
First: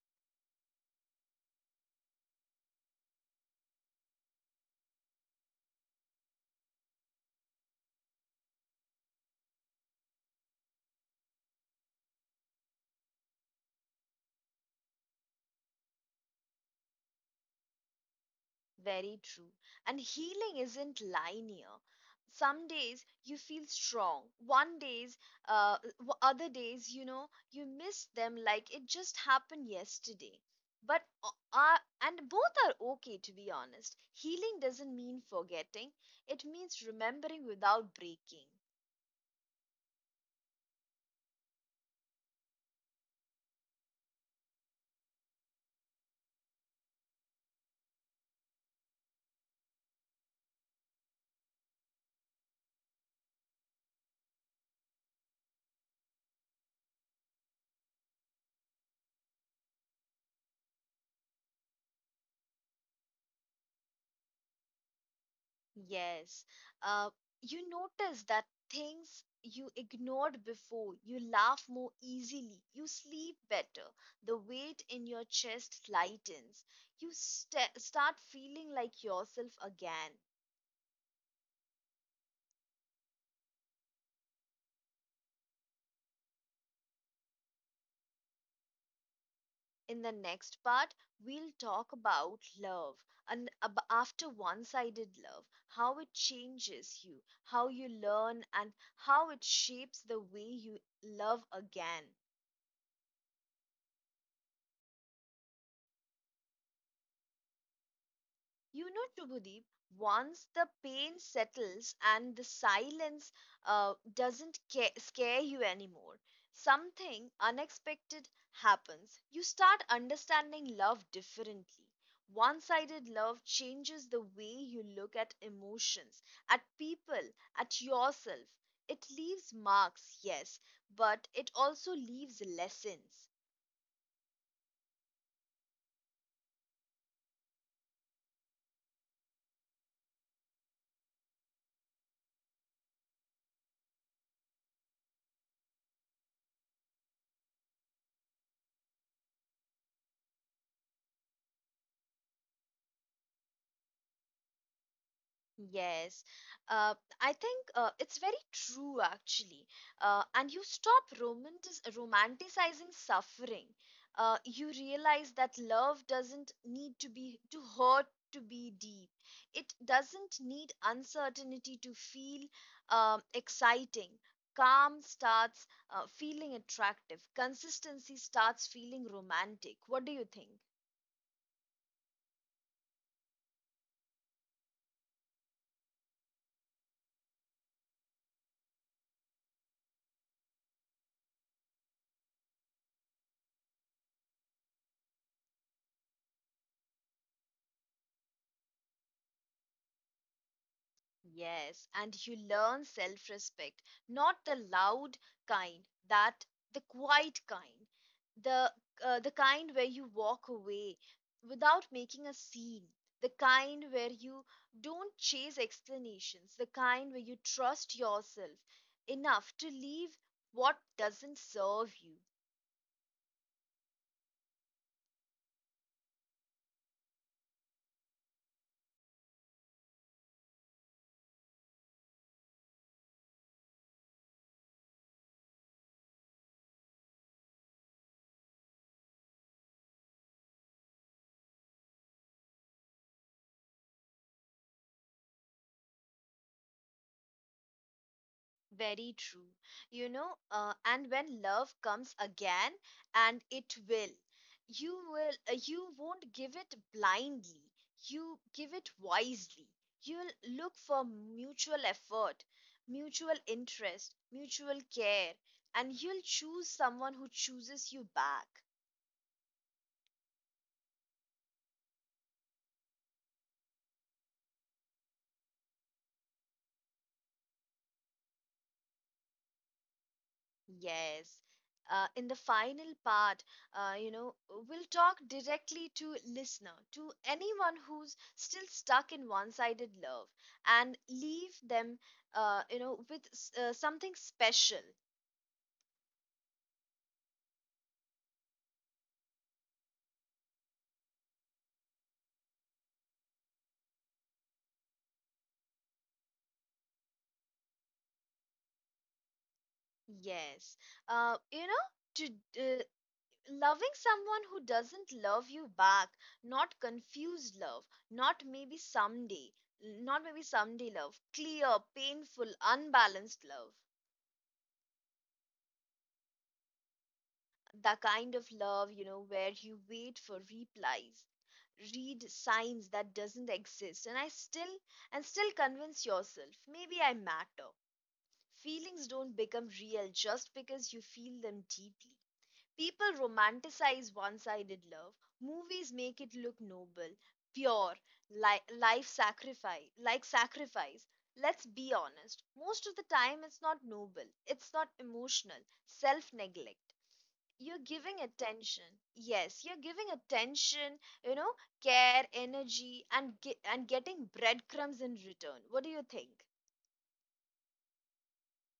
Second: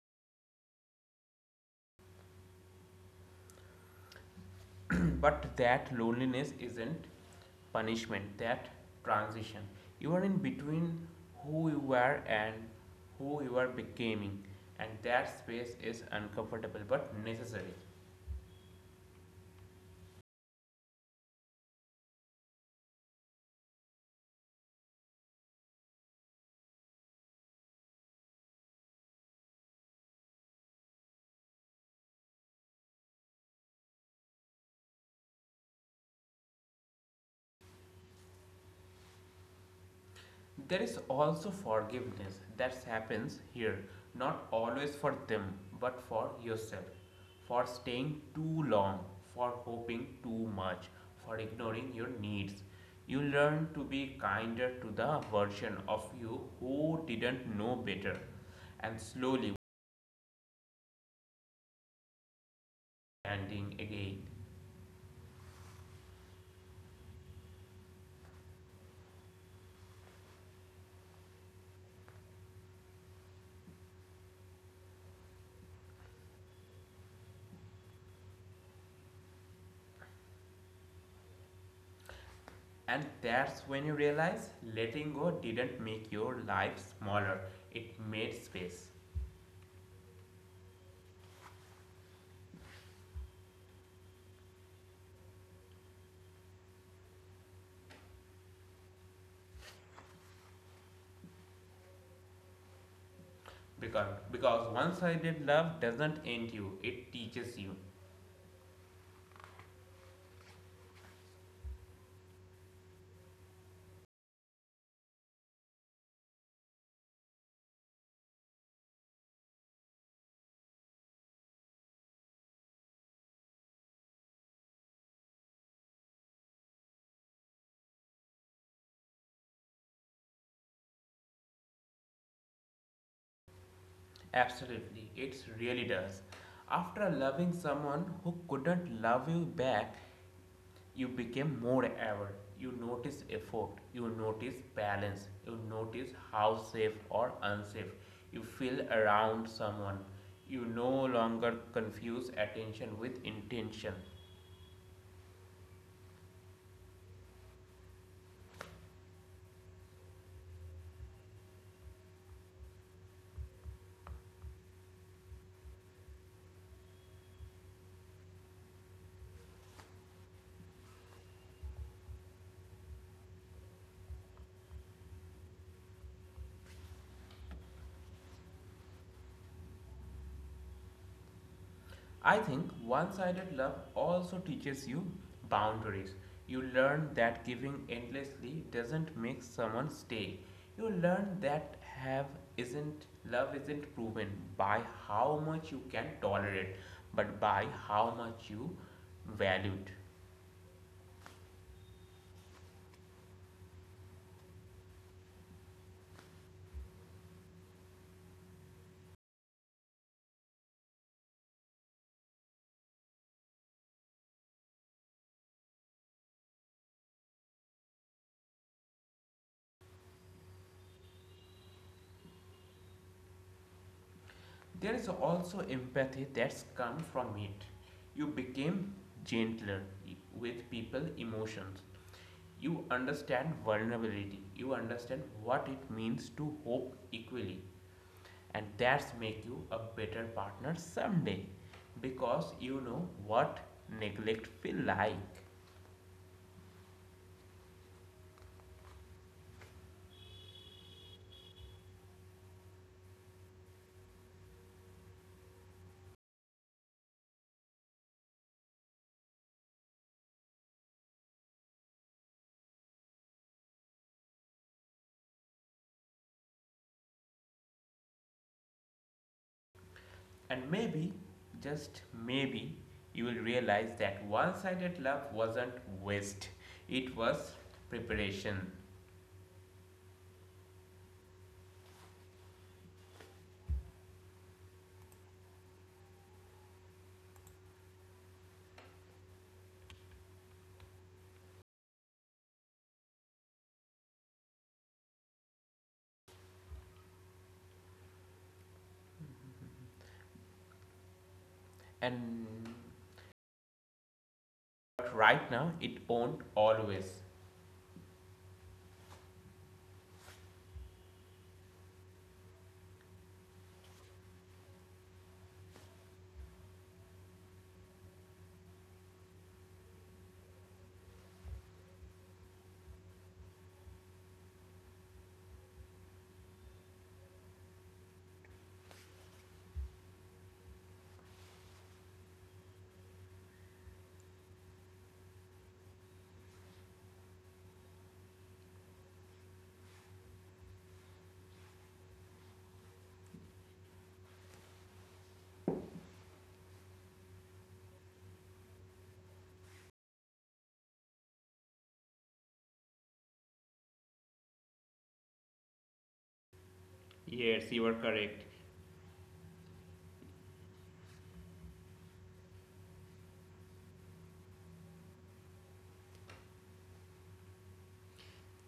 (clears throat) But that loneliness isn't punishment, that transition. You are in between who you were and who you are becoming, and that space is uncomfortable but necessary.
Very true. And healing isn't linear. Some days you feel strong. One days, other days, you know, you miss them like it just happened yesterday. But and both are okay, to be honest. Healing doesn't mean forgetting. It means remembering without breaking.
There is also forgiveness that happens here, not always for them, but for yourself. For staying too long, for hoping too much, for ignoring your needs. You learn to be kinder to the version of you who didn't know better, and slowly standing again.
Yes. Uh, you notice that things you ignored before, you laugh more easily, you sleep better, the weight in your chest lightens, you start feeling like yourself again.
And that's when you realize letting go didn't make your life smaller, it made space.
In the next part, we'll talk about love after one sided love, how it changes you, how you learn, and how it shapes the way you love again.
Because one sided love doesn't end you, it teaches you.
You know, Shubhadeep, once the pain settles and the silence doesn't scare you anymore, something unexpected happens. You start understanding love differently. One sided love changes the way you look at emotions, at people, at yourself. It leaves marks, yes, but it also leaves lessons.
Absolutely, it really does. After loving someone who couldn't love you back, you became more aware. You notice effort, you notice balance, you notice how safe or unsafe you feel around someone. You no longer confuse attention with intention.
Yes, uh, I think it's very true actually. And you stop romanticizing suffering. You realize that love doesn't need to hurt to be deep. It doesn't need uncertainty to feel exciting. Calm starts feeling attractive. Consistency starts feeling romantic. What do you think?
I think one sided love also teaches you boundaries. You learn that giving endlessly doesn't make someone stay. You learn that have isn't love isn't proven by how much you can tolerate, but by how much you value it.
Yes, and you learn self respect, not the loud kind, that the quiet kind, the the kind where you walk away without making a scene, the kind where you don't chase explanations, the kind where you trust yourself enough to leave what doesn't serve you.
There is also empathy that's come from it. You became gentler with people emotions. You understand vulnerability. You understand what it means to hope equally. And that's make you a better partner someday because you know what neglect feel like.
Very true. And when love comes again, and it will, you won't give it blindly. You give it wisely. You'll look for mutual effort, mutual interest, mutual care, and you'll choose someone who chooses you back.
And maybe, just maybe, you will realize that one-sided love wasn't waste. It was preparation.
Yes. In the final part, we'll talk directly to listener, to anyone who's still stuck in one-sided love, and leave them, with something special.
And but right now it won't always.
Yes. You know, to uh, Loving someone who doesn't love you back, not confused love, not maybe someday, not maybe someday love, clear, painful, unbalanced love. The kind of love, you know, where you wait for replies, read signs that doesn't exist, and still convince yourself maybe I matter. Feelings don't become real just because you feel them deeply. People romanticize one-sided love, movies make it look noble, pure, life sacrifice, sacrifice. Let's be honest, most of the time it's not noble, it's not, emotional self-neglect. You're
Yes, you are
giving
correct.
attention. Yes, you're giving attention, you know, care, energy, and getting breadcrumbs in return. What do you think?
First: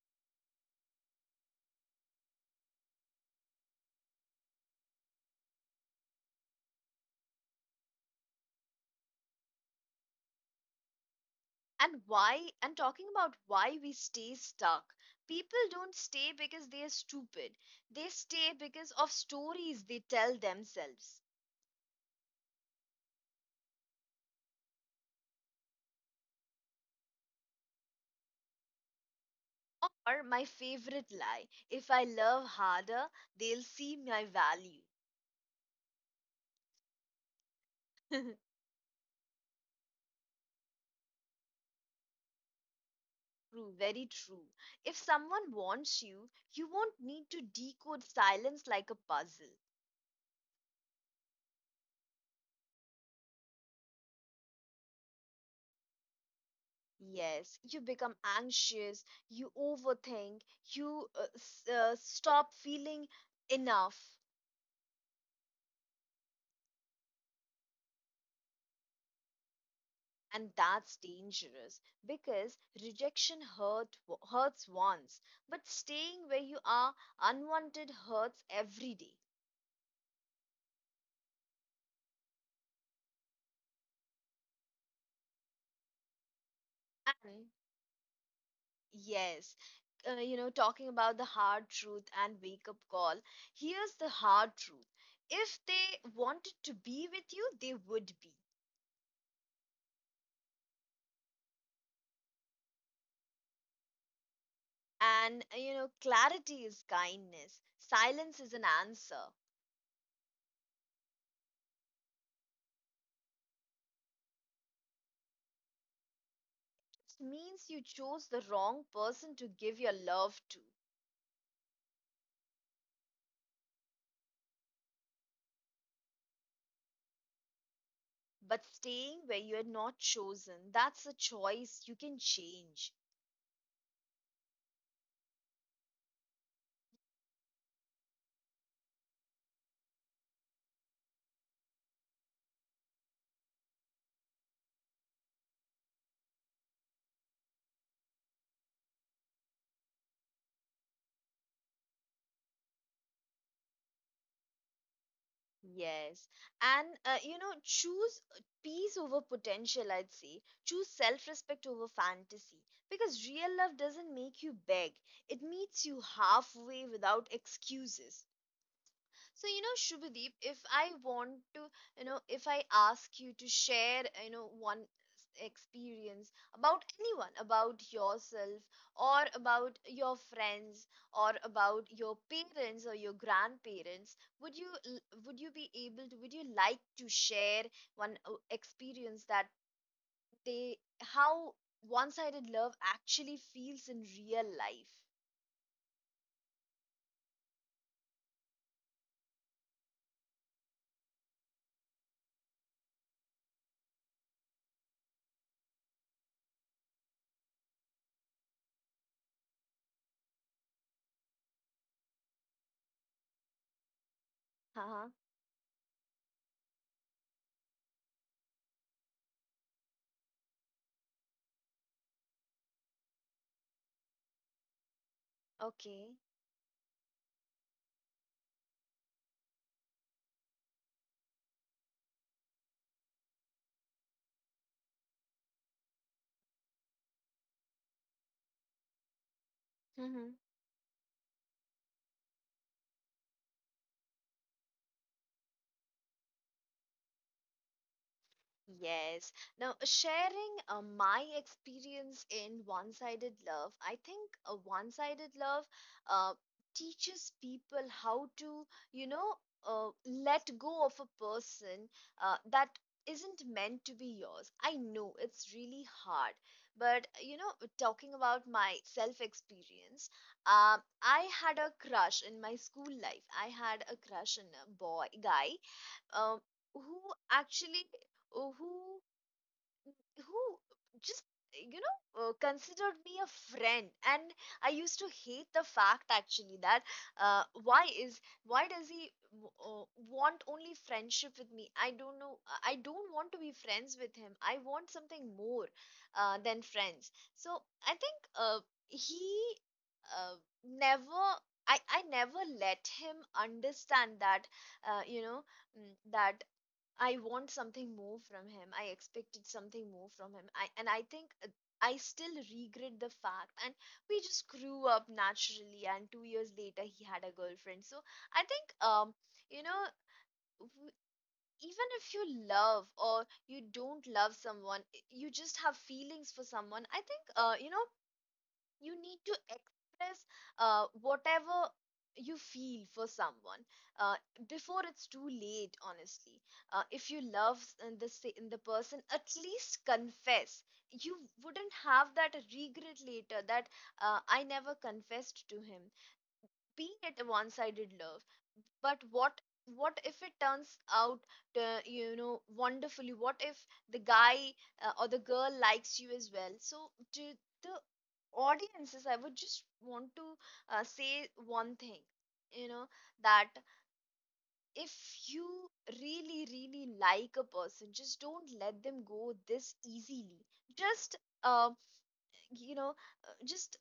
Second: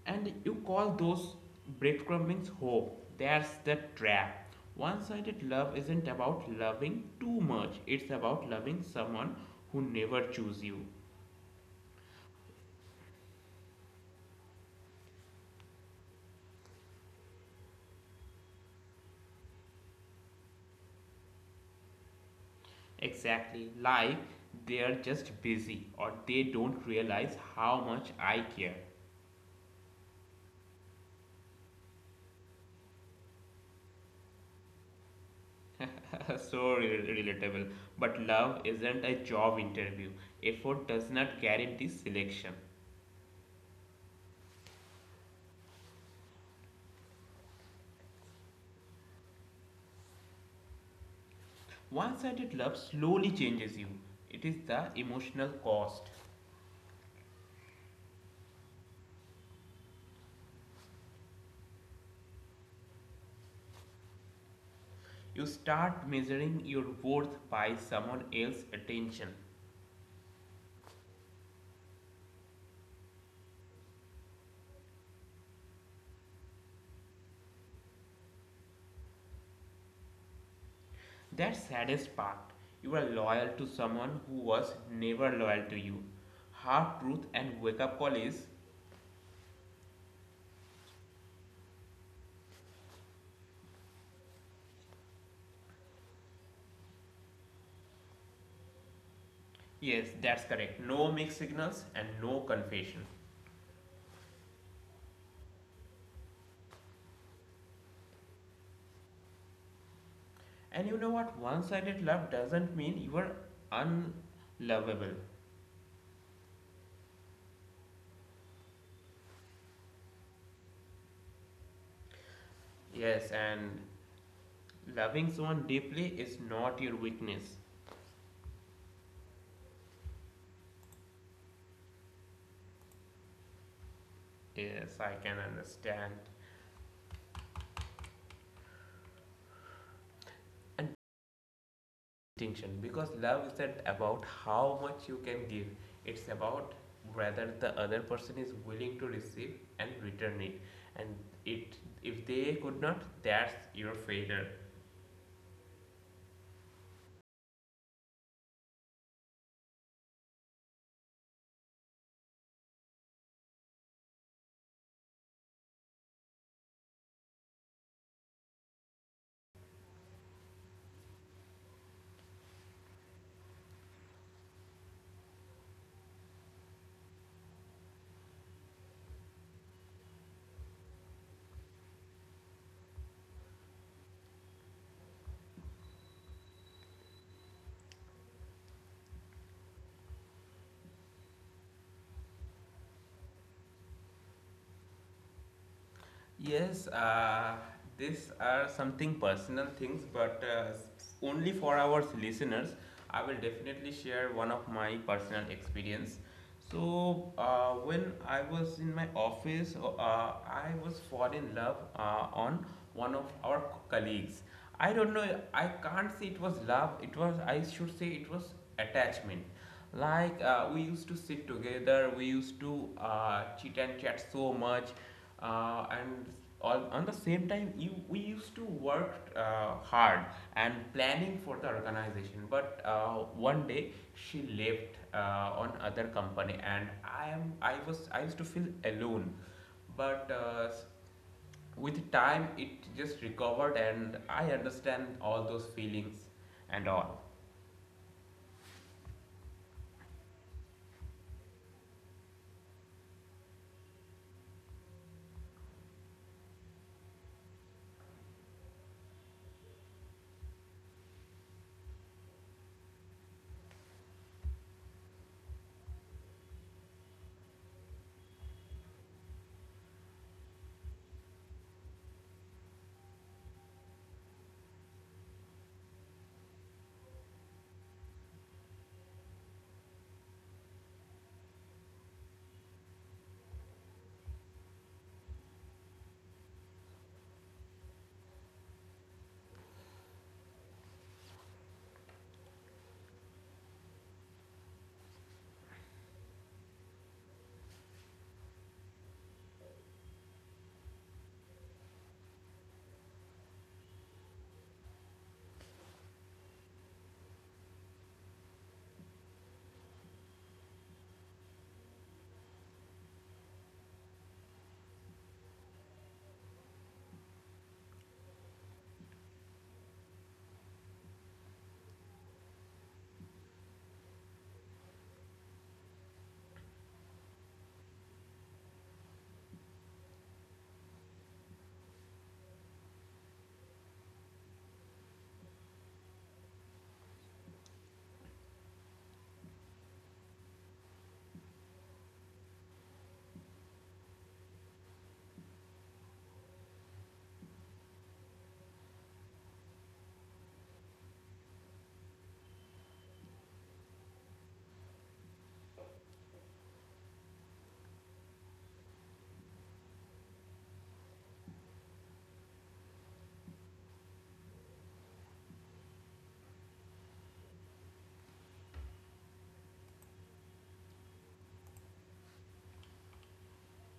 And you call those breadcrumbings hope. That's the trap. One sided love isn't about loving too much, it's about loving someone who never chooses you.
And why? And talking about why we stay stuck. People don't stay because they are stupid. They stay because of stories they tell themselves.
Exactly. Like, they're just busy or they don't realize how much I care.
Or my favorite lie: if I love harder, they'll see my value.
(laughs) Relatable. But
(laughs)
love isn't a job interview. Effort does not guarantee selection.
True, very true. If someone wants you, you won't need to decode silence like a puzzle.
One sided love slowly changes you. It is the emotional cost.
Yes, you become anxious, you overthink, you stop feeling enough.
You start measuring your worth by someone else's attention.
And that's dangerous because rejection hurt, hurts once, but staying where you are unwanted hurts every day.
That's the saddest part. You are loyal to someone who was never loyal to you. Hard truth and wake up call is
Yes. Talking about the hard truth and wake up call, here's the hard truth. If they wanted to be with you, they would be.
yes, that's correct. No mixed signals and no confession.
Clarity is kindness, silence is an answer.
And you know what? One sided love doesn't mean you are unlovable.
It means you chose the wrong person to give your love to.
Yes, and loving someone deeply is not your weakness.
But staying where you are not chosen, that's a choice you can change.
Yes, I can understand. And distinction because love isn't about how much you can give, it's about whether the other person is willing to receive and return it. And it, if they could not, that's your failure.
Yes. Choose peace over potential, I'd say. Choose self-respect over fantasy. Because real love doesn't make you beg, it meets you halfway without excuses. So, you know, Shubhadeep, if I want to, you know, if I ask you to share, you know, experience about anyone, about yourself, or about your friends, or about your parents or your grandparents, would you l- would you be able to, would you like to share one experience that they how one-sided love actually feels in real life?
Yes, these are something personal things, but only for our listeners, I will definitely share one of my personal experience. So when I was in my office, I was fall in love on one of our colleagues. I don't
Uh-huh.
know. I can't say it was love. It was, I should say it was attachment, like we used to sit together, we used to chit and chat so much,
Okay.
and all, on the same time, you, we used to work hard and planning for the organization. But one day she left on other company, and I am I was I used to feel alone, but with time it just recovered, and I understand all those feelings and all.
Yes. Now, sharing my experience in one sided love, I think one sided love uh, teaches people how to, you know, let go of a person that isn't meant to be yours. I know it's really hard, but you know, talking about my self experience, I had a crush in my school life. I had a crush on a boy guy um, who actually uh, who who just you know considered me a friend and I used to hate the fact actually that uh, why is why does he want only friendship with me, I don't know. I don't want to be friends with him, I want something more than friends. So I think he uh, never I never let him understand that uh, you know that I want something more from him. I expected something more from him. I think I still regret the fact, and we just grew up naturally and 2 years later he had a girlfriend. So I think you know w- even if you love or you don't love someone, you just have feelings for someone. I think you need to express whatever you feel for someone uh, before it's too late, honestly. If you love the person, at least confess. You wouldn't have that regret later that I never confessed to him, be it a one sided love. But what if it turns out wonderfully, what if the guy or the girl likes you as well? So to the audiences, I would just want to say one thing, you know, that if you really like a person, just don't let them go this easily. Just you know uh, just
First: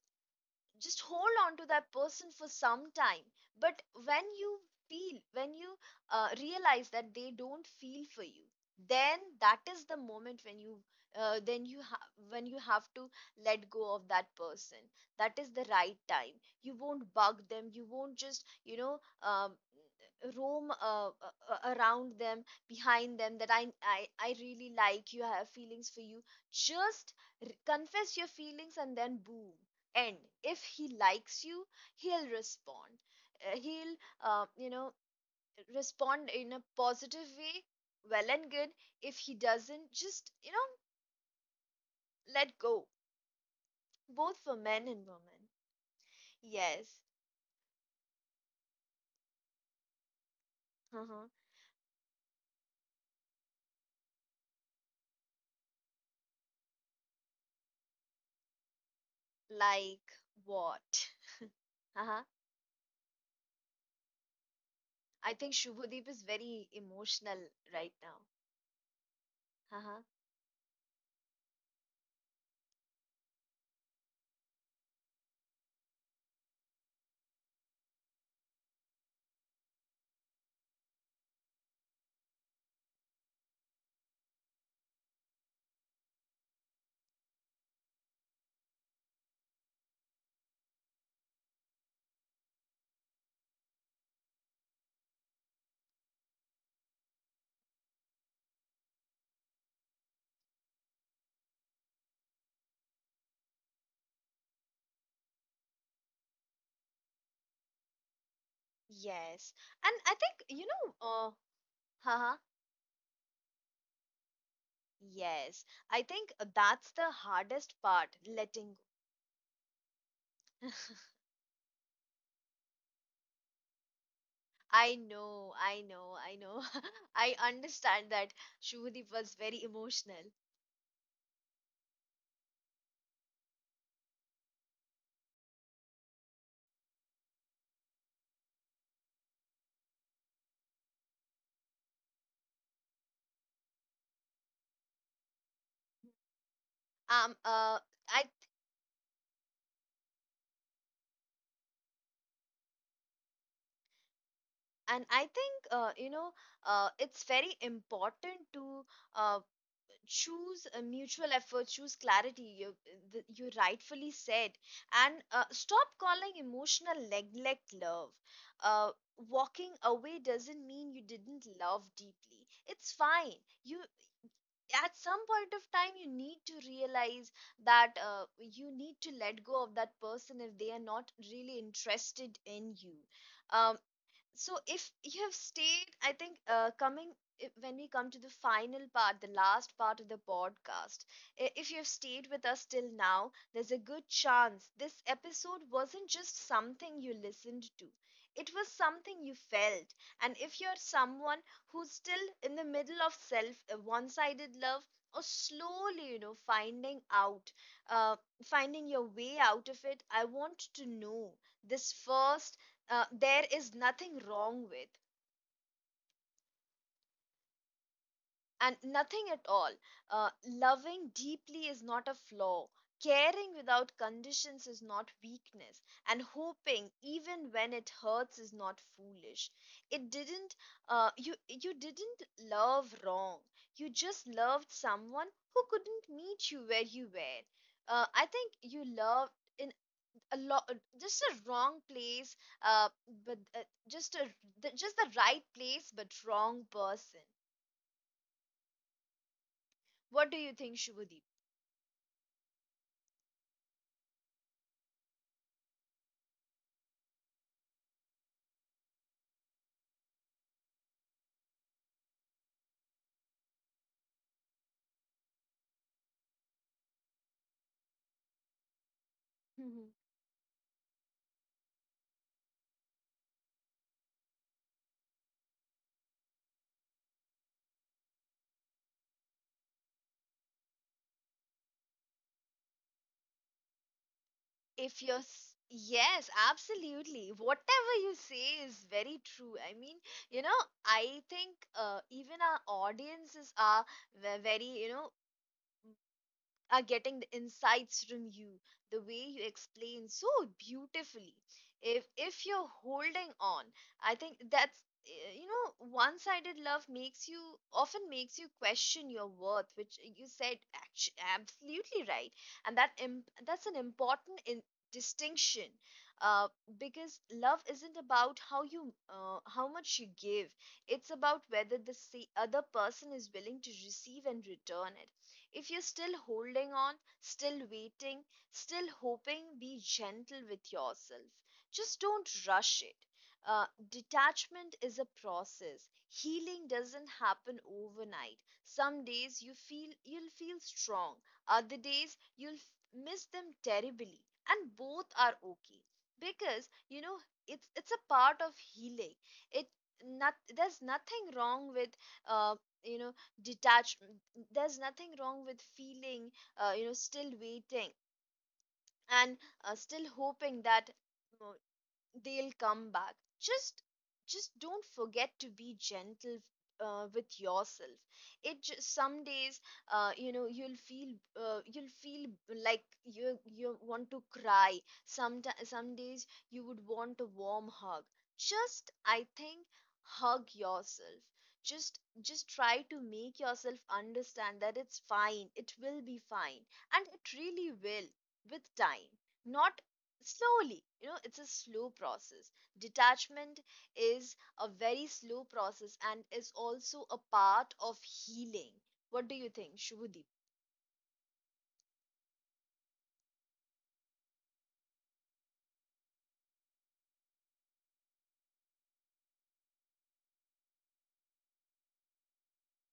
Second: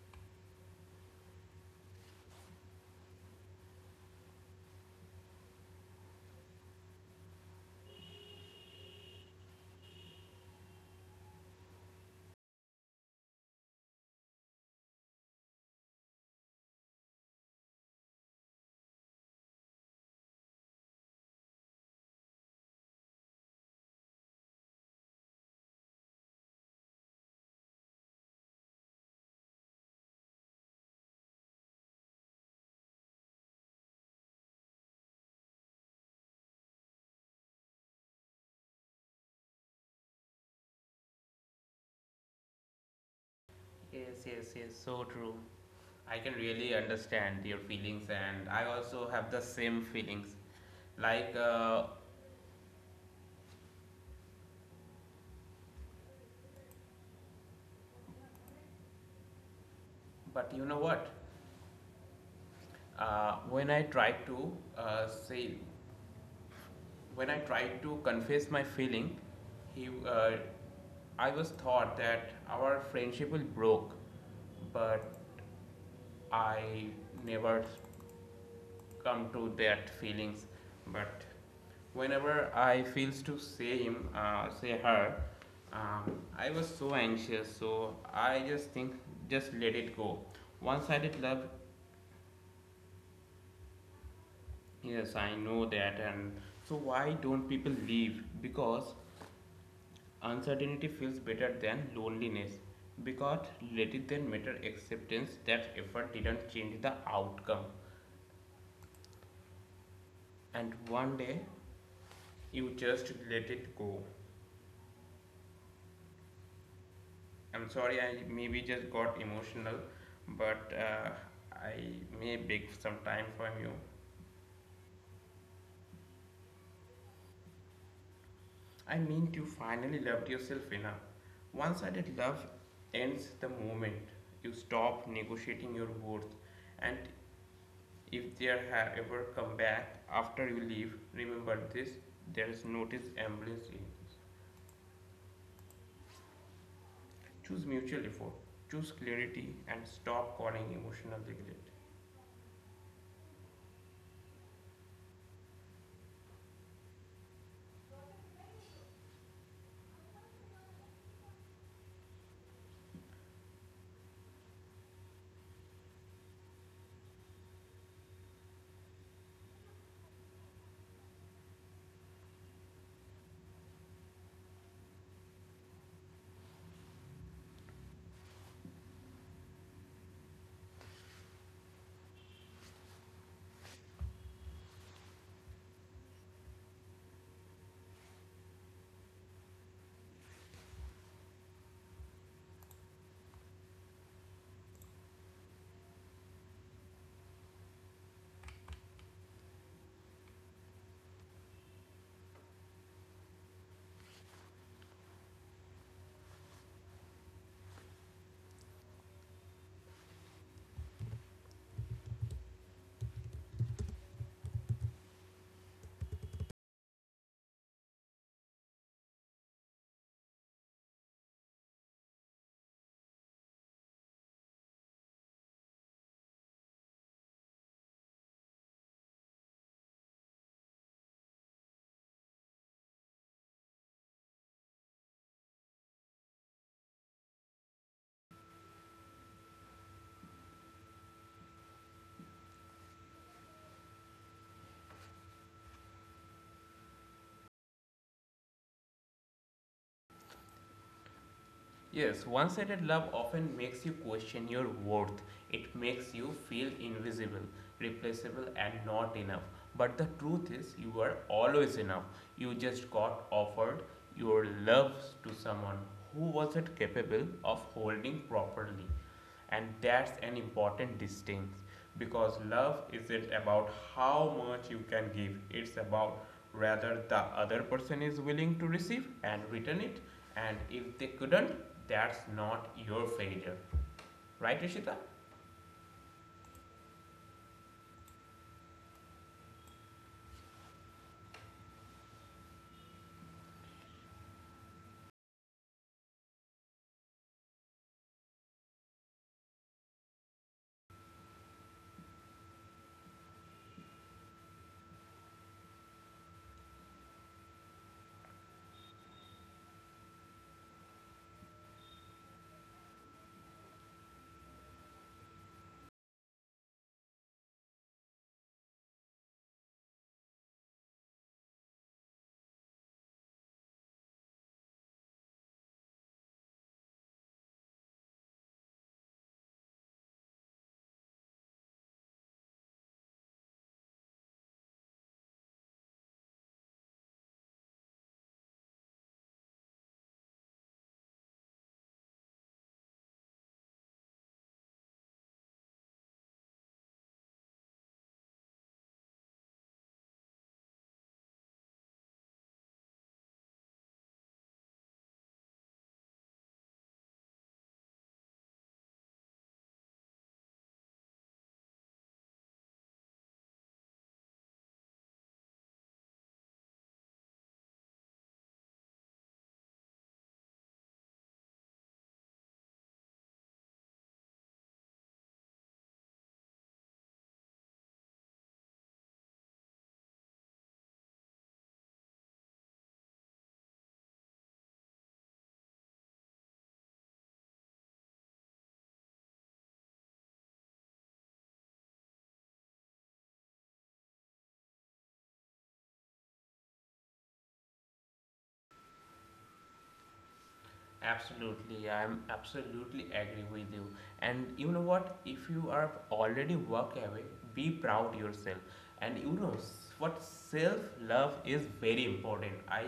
just hold on to that person for some time. But when you feel, when you realize that they don't feel for you, then that is the moment when you when you have to let go of that person. That is the right time. You won't bug them, you won't just you know roam around them, behind them, that I really like you, I have feelings for you. Just confess your feelings and then boom. And if he likes you, he'll respond. He'll, uh, you know, respond in a positive way. Well and good. If he doesn't, just, you know, let go.
Yes,
Both for
yes, yes,
men and
so true.
women.
I can really
Yes.
understand your feelings, and I also have the same feelings.
Uh-huh.
Like,
Like
but you know
what?
what?
Uh-huh.
When I tried to uh,
I think
say,
Shubhadeep is very
when
emotional
I
right
tried to
now.
confess my feeling,
Uh-huh.
he, I was thought that our friendship will broke, but I never come to that feelings, but whenever I feels to say him, say her, um, I was so anxious, so I just think just let it go. One-sided love, yes I know that. And so why don't people leave? Because uncertainty feels better than loneliness, because rather than matter acceptance that effort didn't change the outcome.
Yes. And I think, you
And
know,
one day
uh-huh.
you just let it go.
Yes. I think that's the hardest
I'm sorry,
part,
I
letting
maybe just got emotional,
go.
but
(laughs)
I may beg some time from you.
I know, I know, I know. (laughs) I understand that Shubhadeep
I
was
mean,
very
you finally
emotional.
loved yourself enough. One sided love ends the moment you stop negotiating your worth, and if there have ever come back after you leave, remember this: there is notice ambulance in.
Um, uh,
Choose
I
mutual effort, choose clarity, and stop calling emotional neglect.
I think it's very important to uh, choose a mutual effort, choose clarity. You rightfully said, and stop calling emotional neglect love. Uh, Walking away doesn't mean you didn't love deeply. It's fine. You At some point of time you need to realize that you need to let go of that person if they are not really interested in you. Um, so if you have stayed, I think when we come to the final part, the last part of the podcast, if you have stayed with us till now, there's a good chance this episode wasn't just something you listened to, it was something you felt. And if you're someone who's still in the middle of self one-sided love, or slowly you know finding out uh, finding your way out of it, I want to know this first. There is nothing wrong with, and nothing at all. Loving deeply is not a flaw. Caring without conditions is not weakness. And hoping, even when it hurts, is not foolish. It didn't, You, you didn't love wrong. You just loved someone who couldn't meet you where you were. I think you loved in a lot, just a wrong place, uh but just just the right place but wrong person. What do you think, shubhadeep?
Yes, one sided love often makes you question your worth. It makes you feel invisible, replaceable, and not enough. But the truth is, you are always enough. You just got offered your love to someone who wasn't capable of holding properly.
Mhm.
And that's an important distinction because love isn't about how much you can give, it's about rather the other person is willing to receive and return it, and if they couldn't, that's not your failure. Right,
if
Rishita?
you're s- Yes, absolutely, whatever you say is very true. I mean, you know, I think even our audiences are very you know are getting the insights from you, the way you explain so beautifully. If you're holding on, I think that's you know, one sided love makes you, often makes you question your worth, which you said absolutely right. And that that's an important distinction, uh, because love isn't about how much you give, it's about whether the other person is willing to receive and return. If you're still holding on, still waiting, still hoping, be gentle with yourself. Just don't rush it. Uh, Detachment is a process. Healing doesn't happen overnight. Some days you feel you'll feel strong. Other days miss them terribly, and both are okay, because you know it's a part of healing. It not There's nothing wrong with uh, you know detachment, there's nothing wrong with feeling still waiting and still hoping that uh, they'll come back. just just don't forget to be gentle with yourself. It just some days, you'll feel, you'll feel like you want to cry. Some days you would want a warm hug. Just I think hug yourself, just try to make yourself understand that it's fine, it will be fine, and it really will. With time, not slowly, you know, it's a slow process. Detachment is a very slow process and is also a part of healing. What do you think, shubhadeep?
Absolutely, I'm absolutely agree with you. And you know what? If you are already work away, be proud yourself. And you know what? Self love is very important. I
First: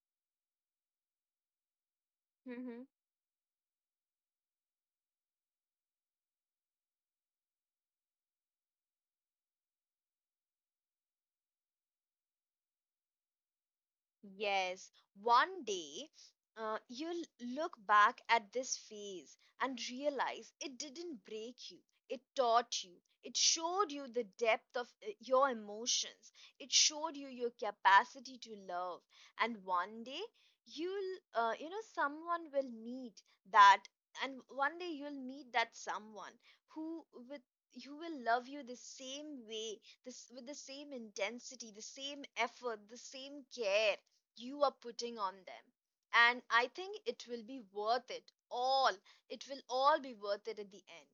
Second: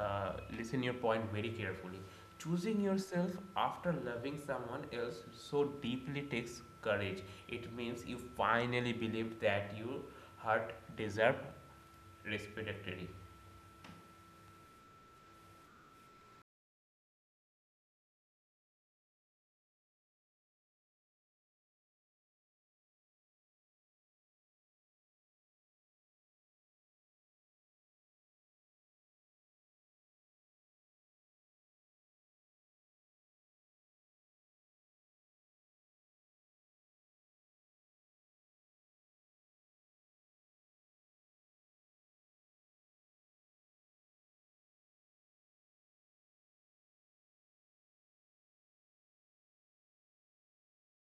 listen your point very carefully. Choosing yourself after loving someone else so deeply takes courage. It means you finally believe that your heart deserves respectively.
Yes, one day you'll look back at this phase and realize it didn't break you. It taught you. It showed you the depth of your emotions. It showed you your capacity to love. And one day you'll, you know, someone will meet that. And one day you'll meet that someone who with you will love you the same way, this with the same intensity, the same effort, the same care you are putting on them. And I think it will be worth it all. It will all be worth it at the end.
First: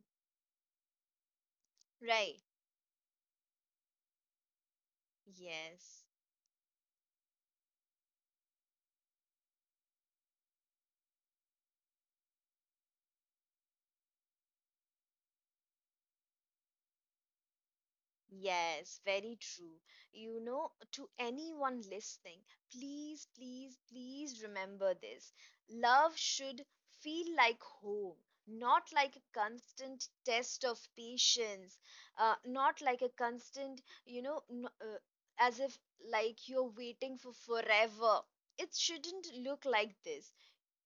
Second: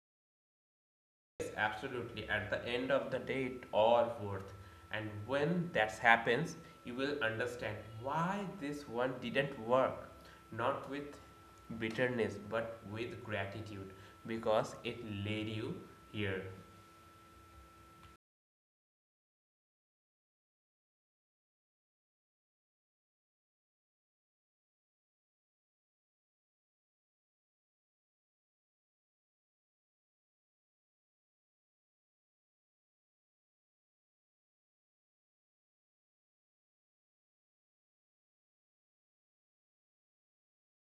Yes, absolutely.
Right.
At the end of the day, it all worth. And when that
Yes.
happens, you will understand why this one didn't work. Not with bitterness, but with gratitude, because it led you here.
Yes, very true. You know, to anyone listening, please, please, please remember this. Love should feel like home, not like a constant test of patience, not like a constant, you know, as if like you're waiting for forever. It shouldn't look like this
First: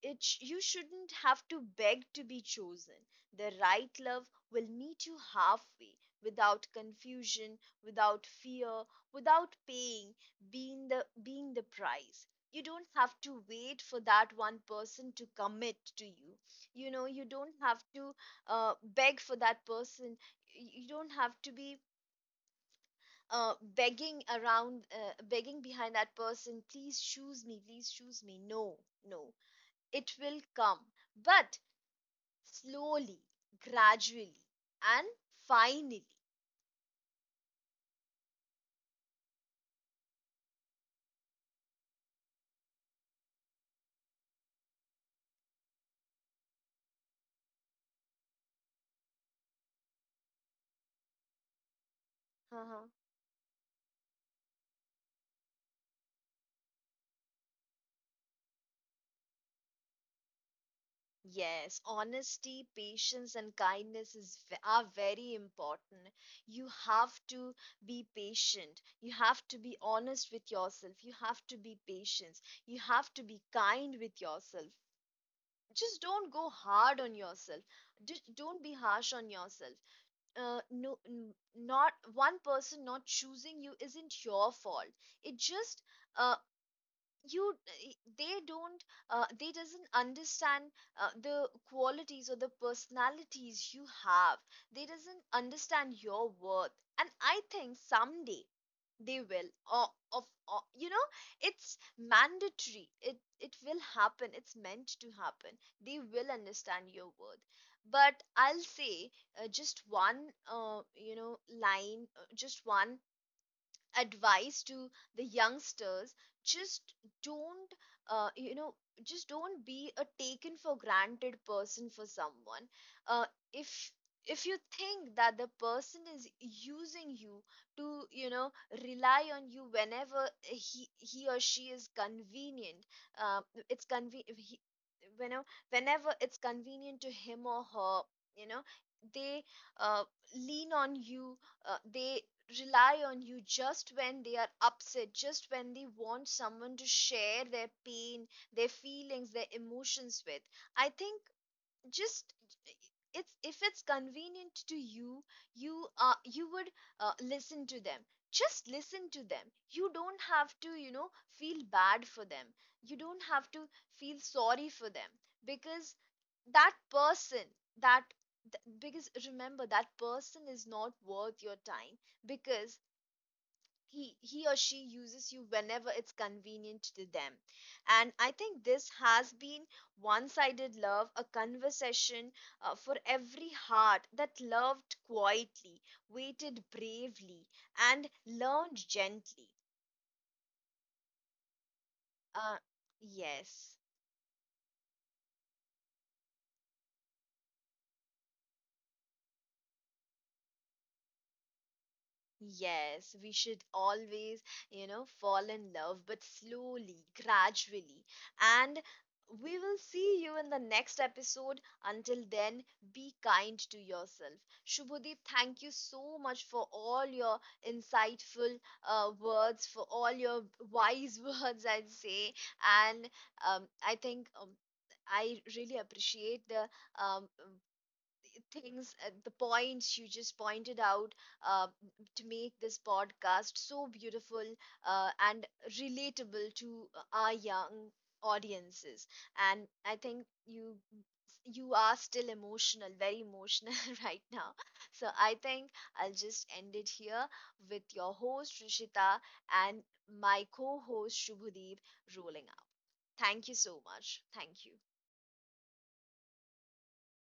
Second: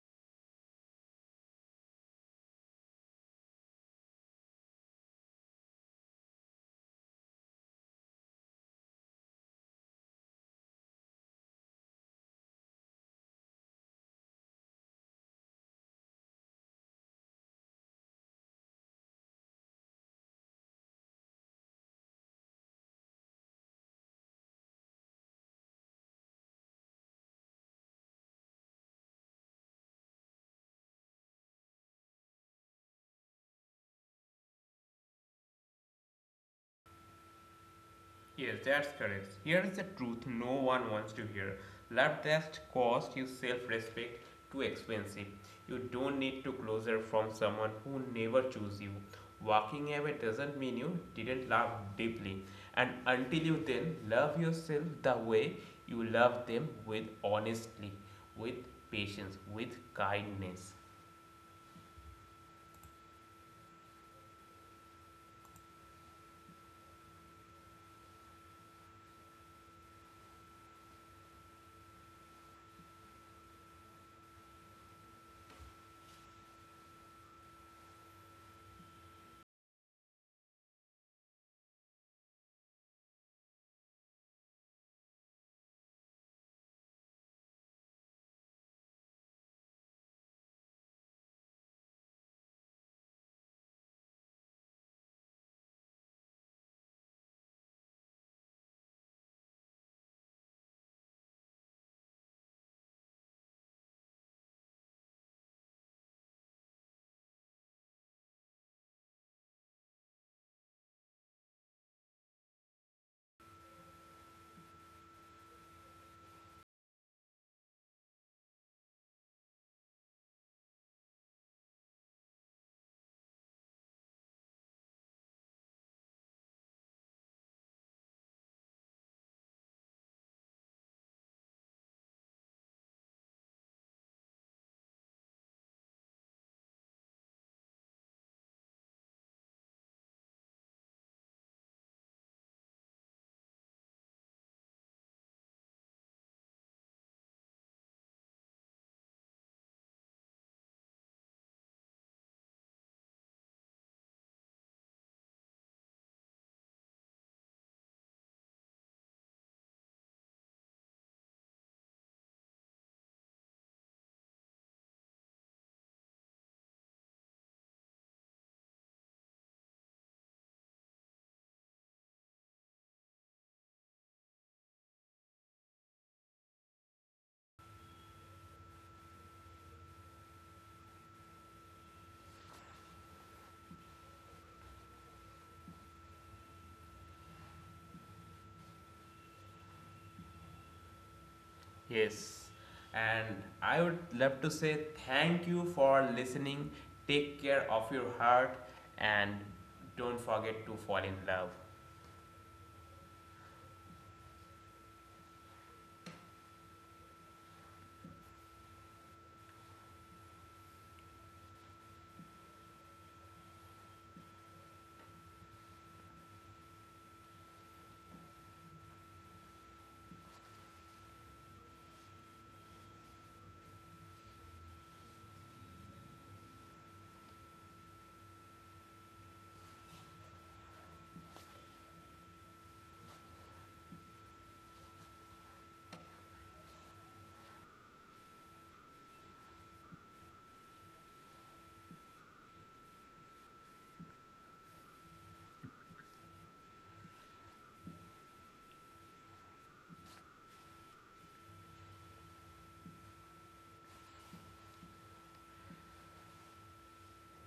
it sh- You shouldn't have to beg to be chosen. The right love will meet you halfway, without confusion, without fear, without paying being the price. You don't have to wait for that one person to commit to you. You know, you don't have to beg for that person. You don't have to be begging around, begging behind that person, please choose me, please choose me. No, no, it will come, but slowly, gradually, and finally.
Yes, that's correct. Here is the truth no one wants to hear. Love just cost you self-respect too expensive. You don't need to closer from someone who never chose you. Walking away doesn't mean you didn't love deeply.
Uh-huh.
And until you then love yourself the way you love them with honestly, with patience, with kindness.
Yes, honesty, patience, and kindness is, are very important. You have to be patient. You have to be honest with yourself. You have to be patient. You have to be kind with yourself. Just don't go hard on yourself. Just don't be harsh on yourself. Not one person not choosing you isn't your fault. It just uh, you they don't they doesn't understand the qualities or the personalities you have. They doesn't understand your worth. And I think someday they will, of you know, it's mandatory, it will happen, it's meant to happen, they will understand your worth. But I'll say uh, just one just one advice to the youngsters: just don't uh, you know just don't be a taken for granted person for someone. uh, if if you think that the person is using you to you know rely on you whenever he or she is convenient, uh, it's conven- he, you know, whenever it's convenient to him or her, you know they uh, lean on you, they rely on you just when they are upset, just when they want someone to share their pain, their feelings, their emotions with. I think just it's if it's convenient to you, you would listen to them. Just listen to them, you don't have to you know feel bad for them, you don't have to feel sorry for them, because that person, that because remember that person is not worth your time, because he or she uses you whenever it's convenient to them. And I think this has been one sided love, a conversation for every heart that loved quietly, waited bravely, and learned gently.
Yes,
uh,
and
yes.
I would love to say thank you for listening. Take care of your heart and don't forget to fall in love.
Yes, we should always, you know, fall in love, but slowly, gradually. And we will see you in the next episode. Until then, be kind to yourself. Shubhodeep, thank you so much for all your insightful words, for all your wise (laughs) words, I'd say. And I think I really appreciate the um, things, the points you just pointed out uh, to make this podcast so beautiful and relatable to our young audiences. And I think you are still emotional, very emotional (laughs) right now. So I think I'll just end it here with your host Rishita and my co-host Shubhadeep rolling out. Thank you so much. Thank you.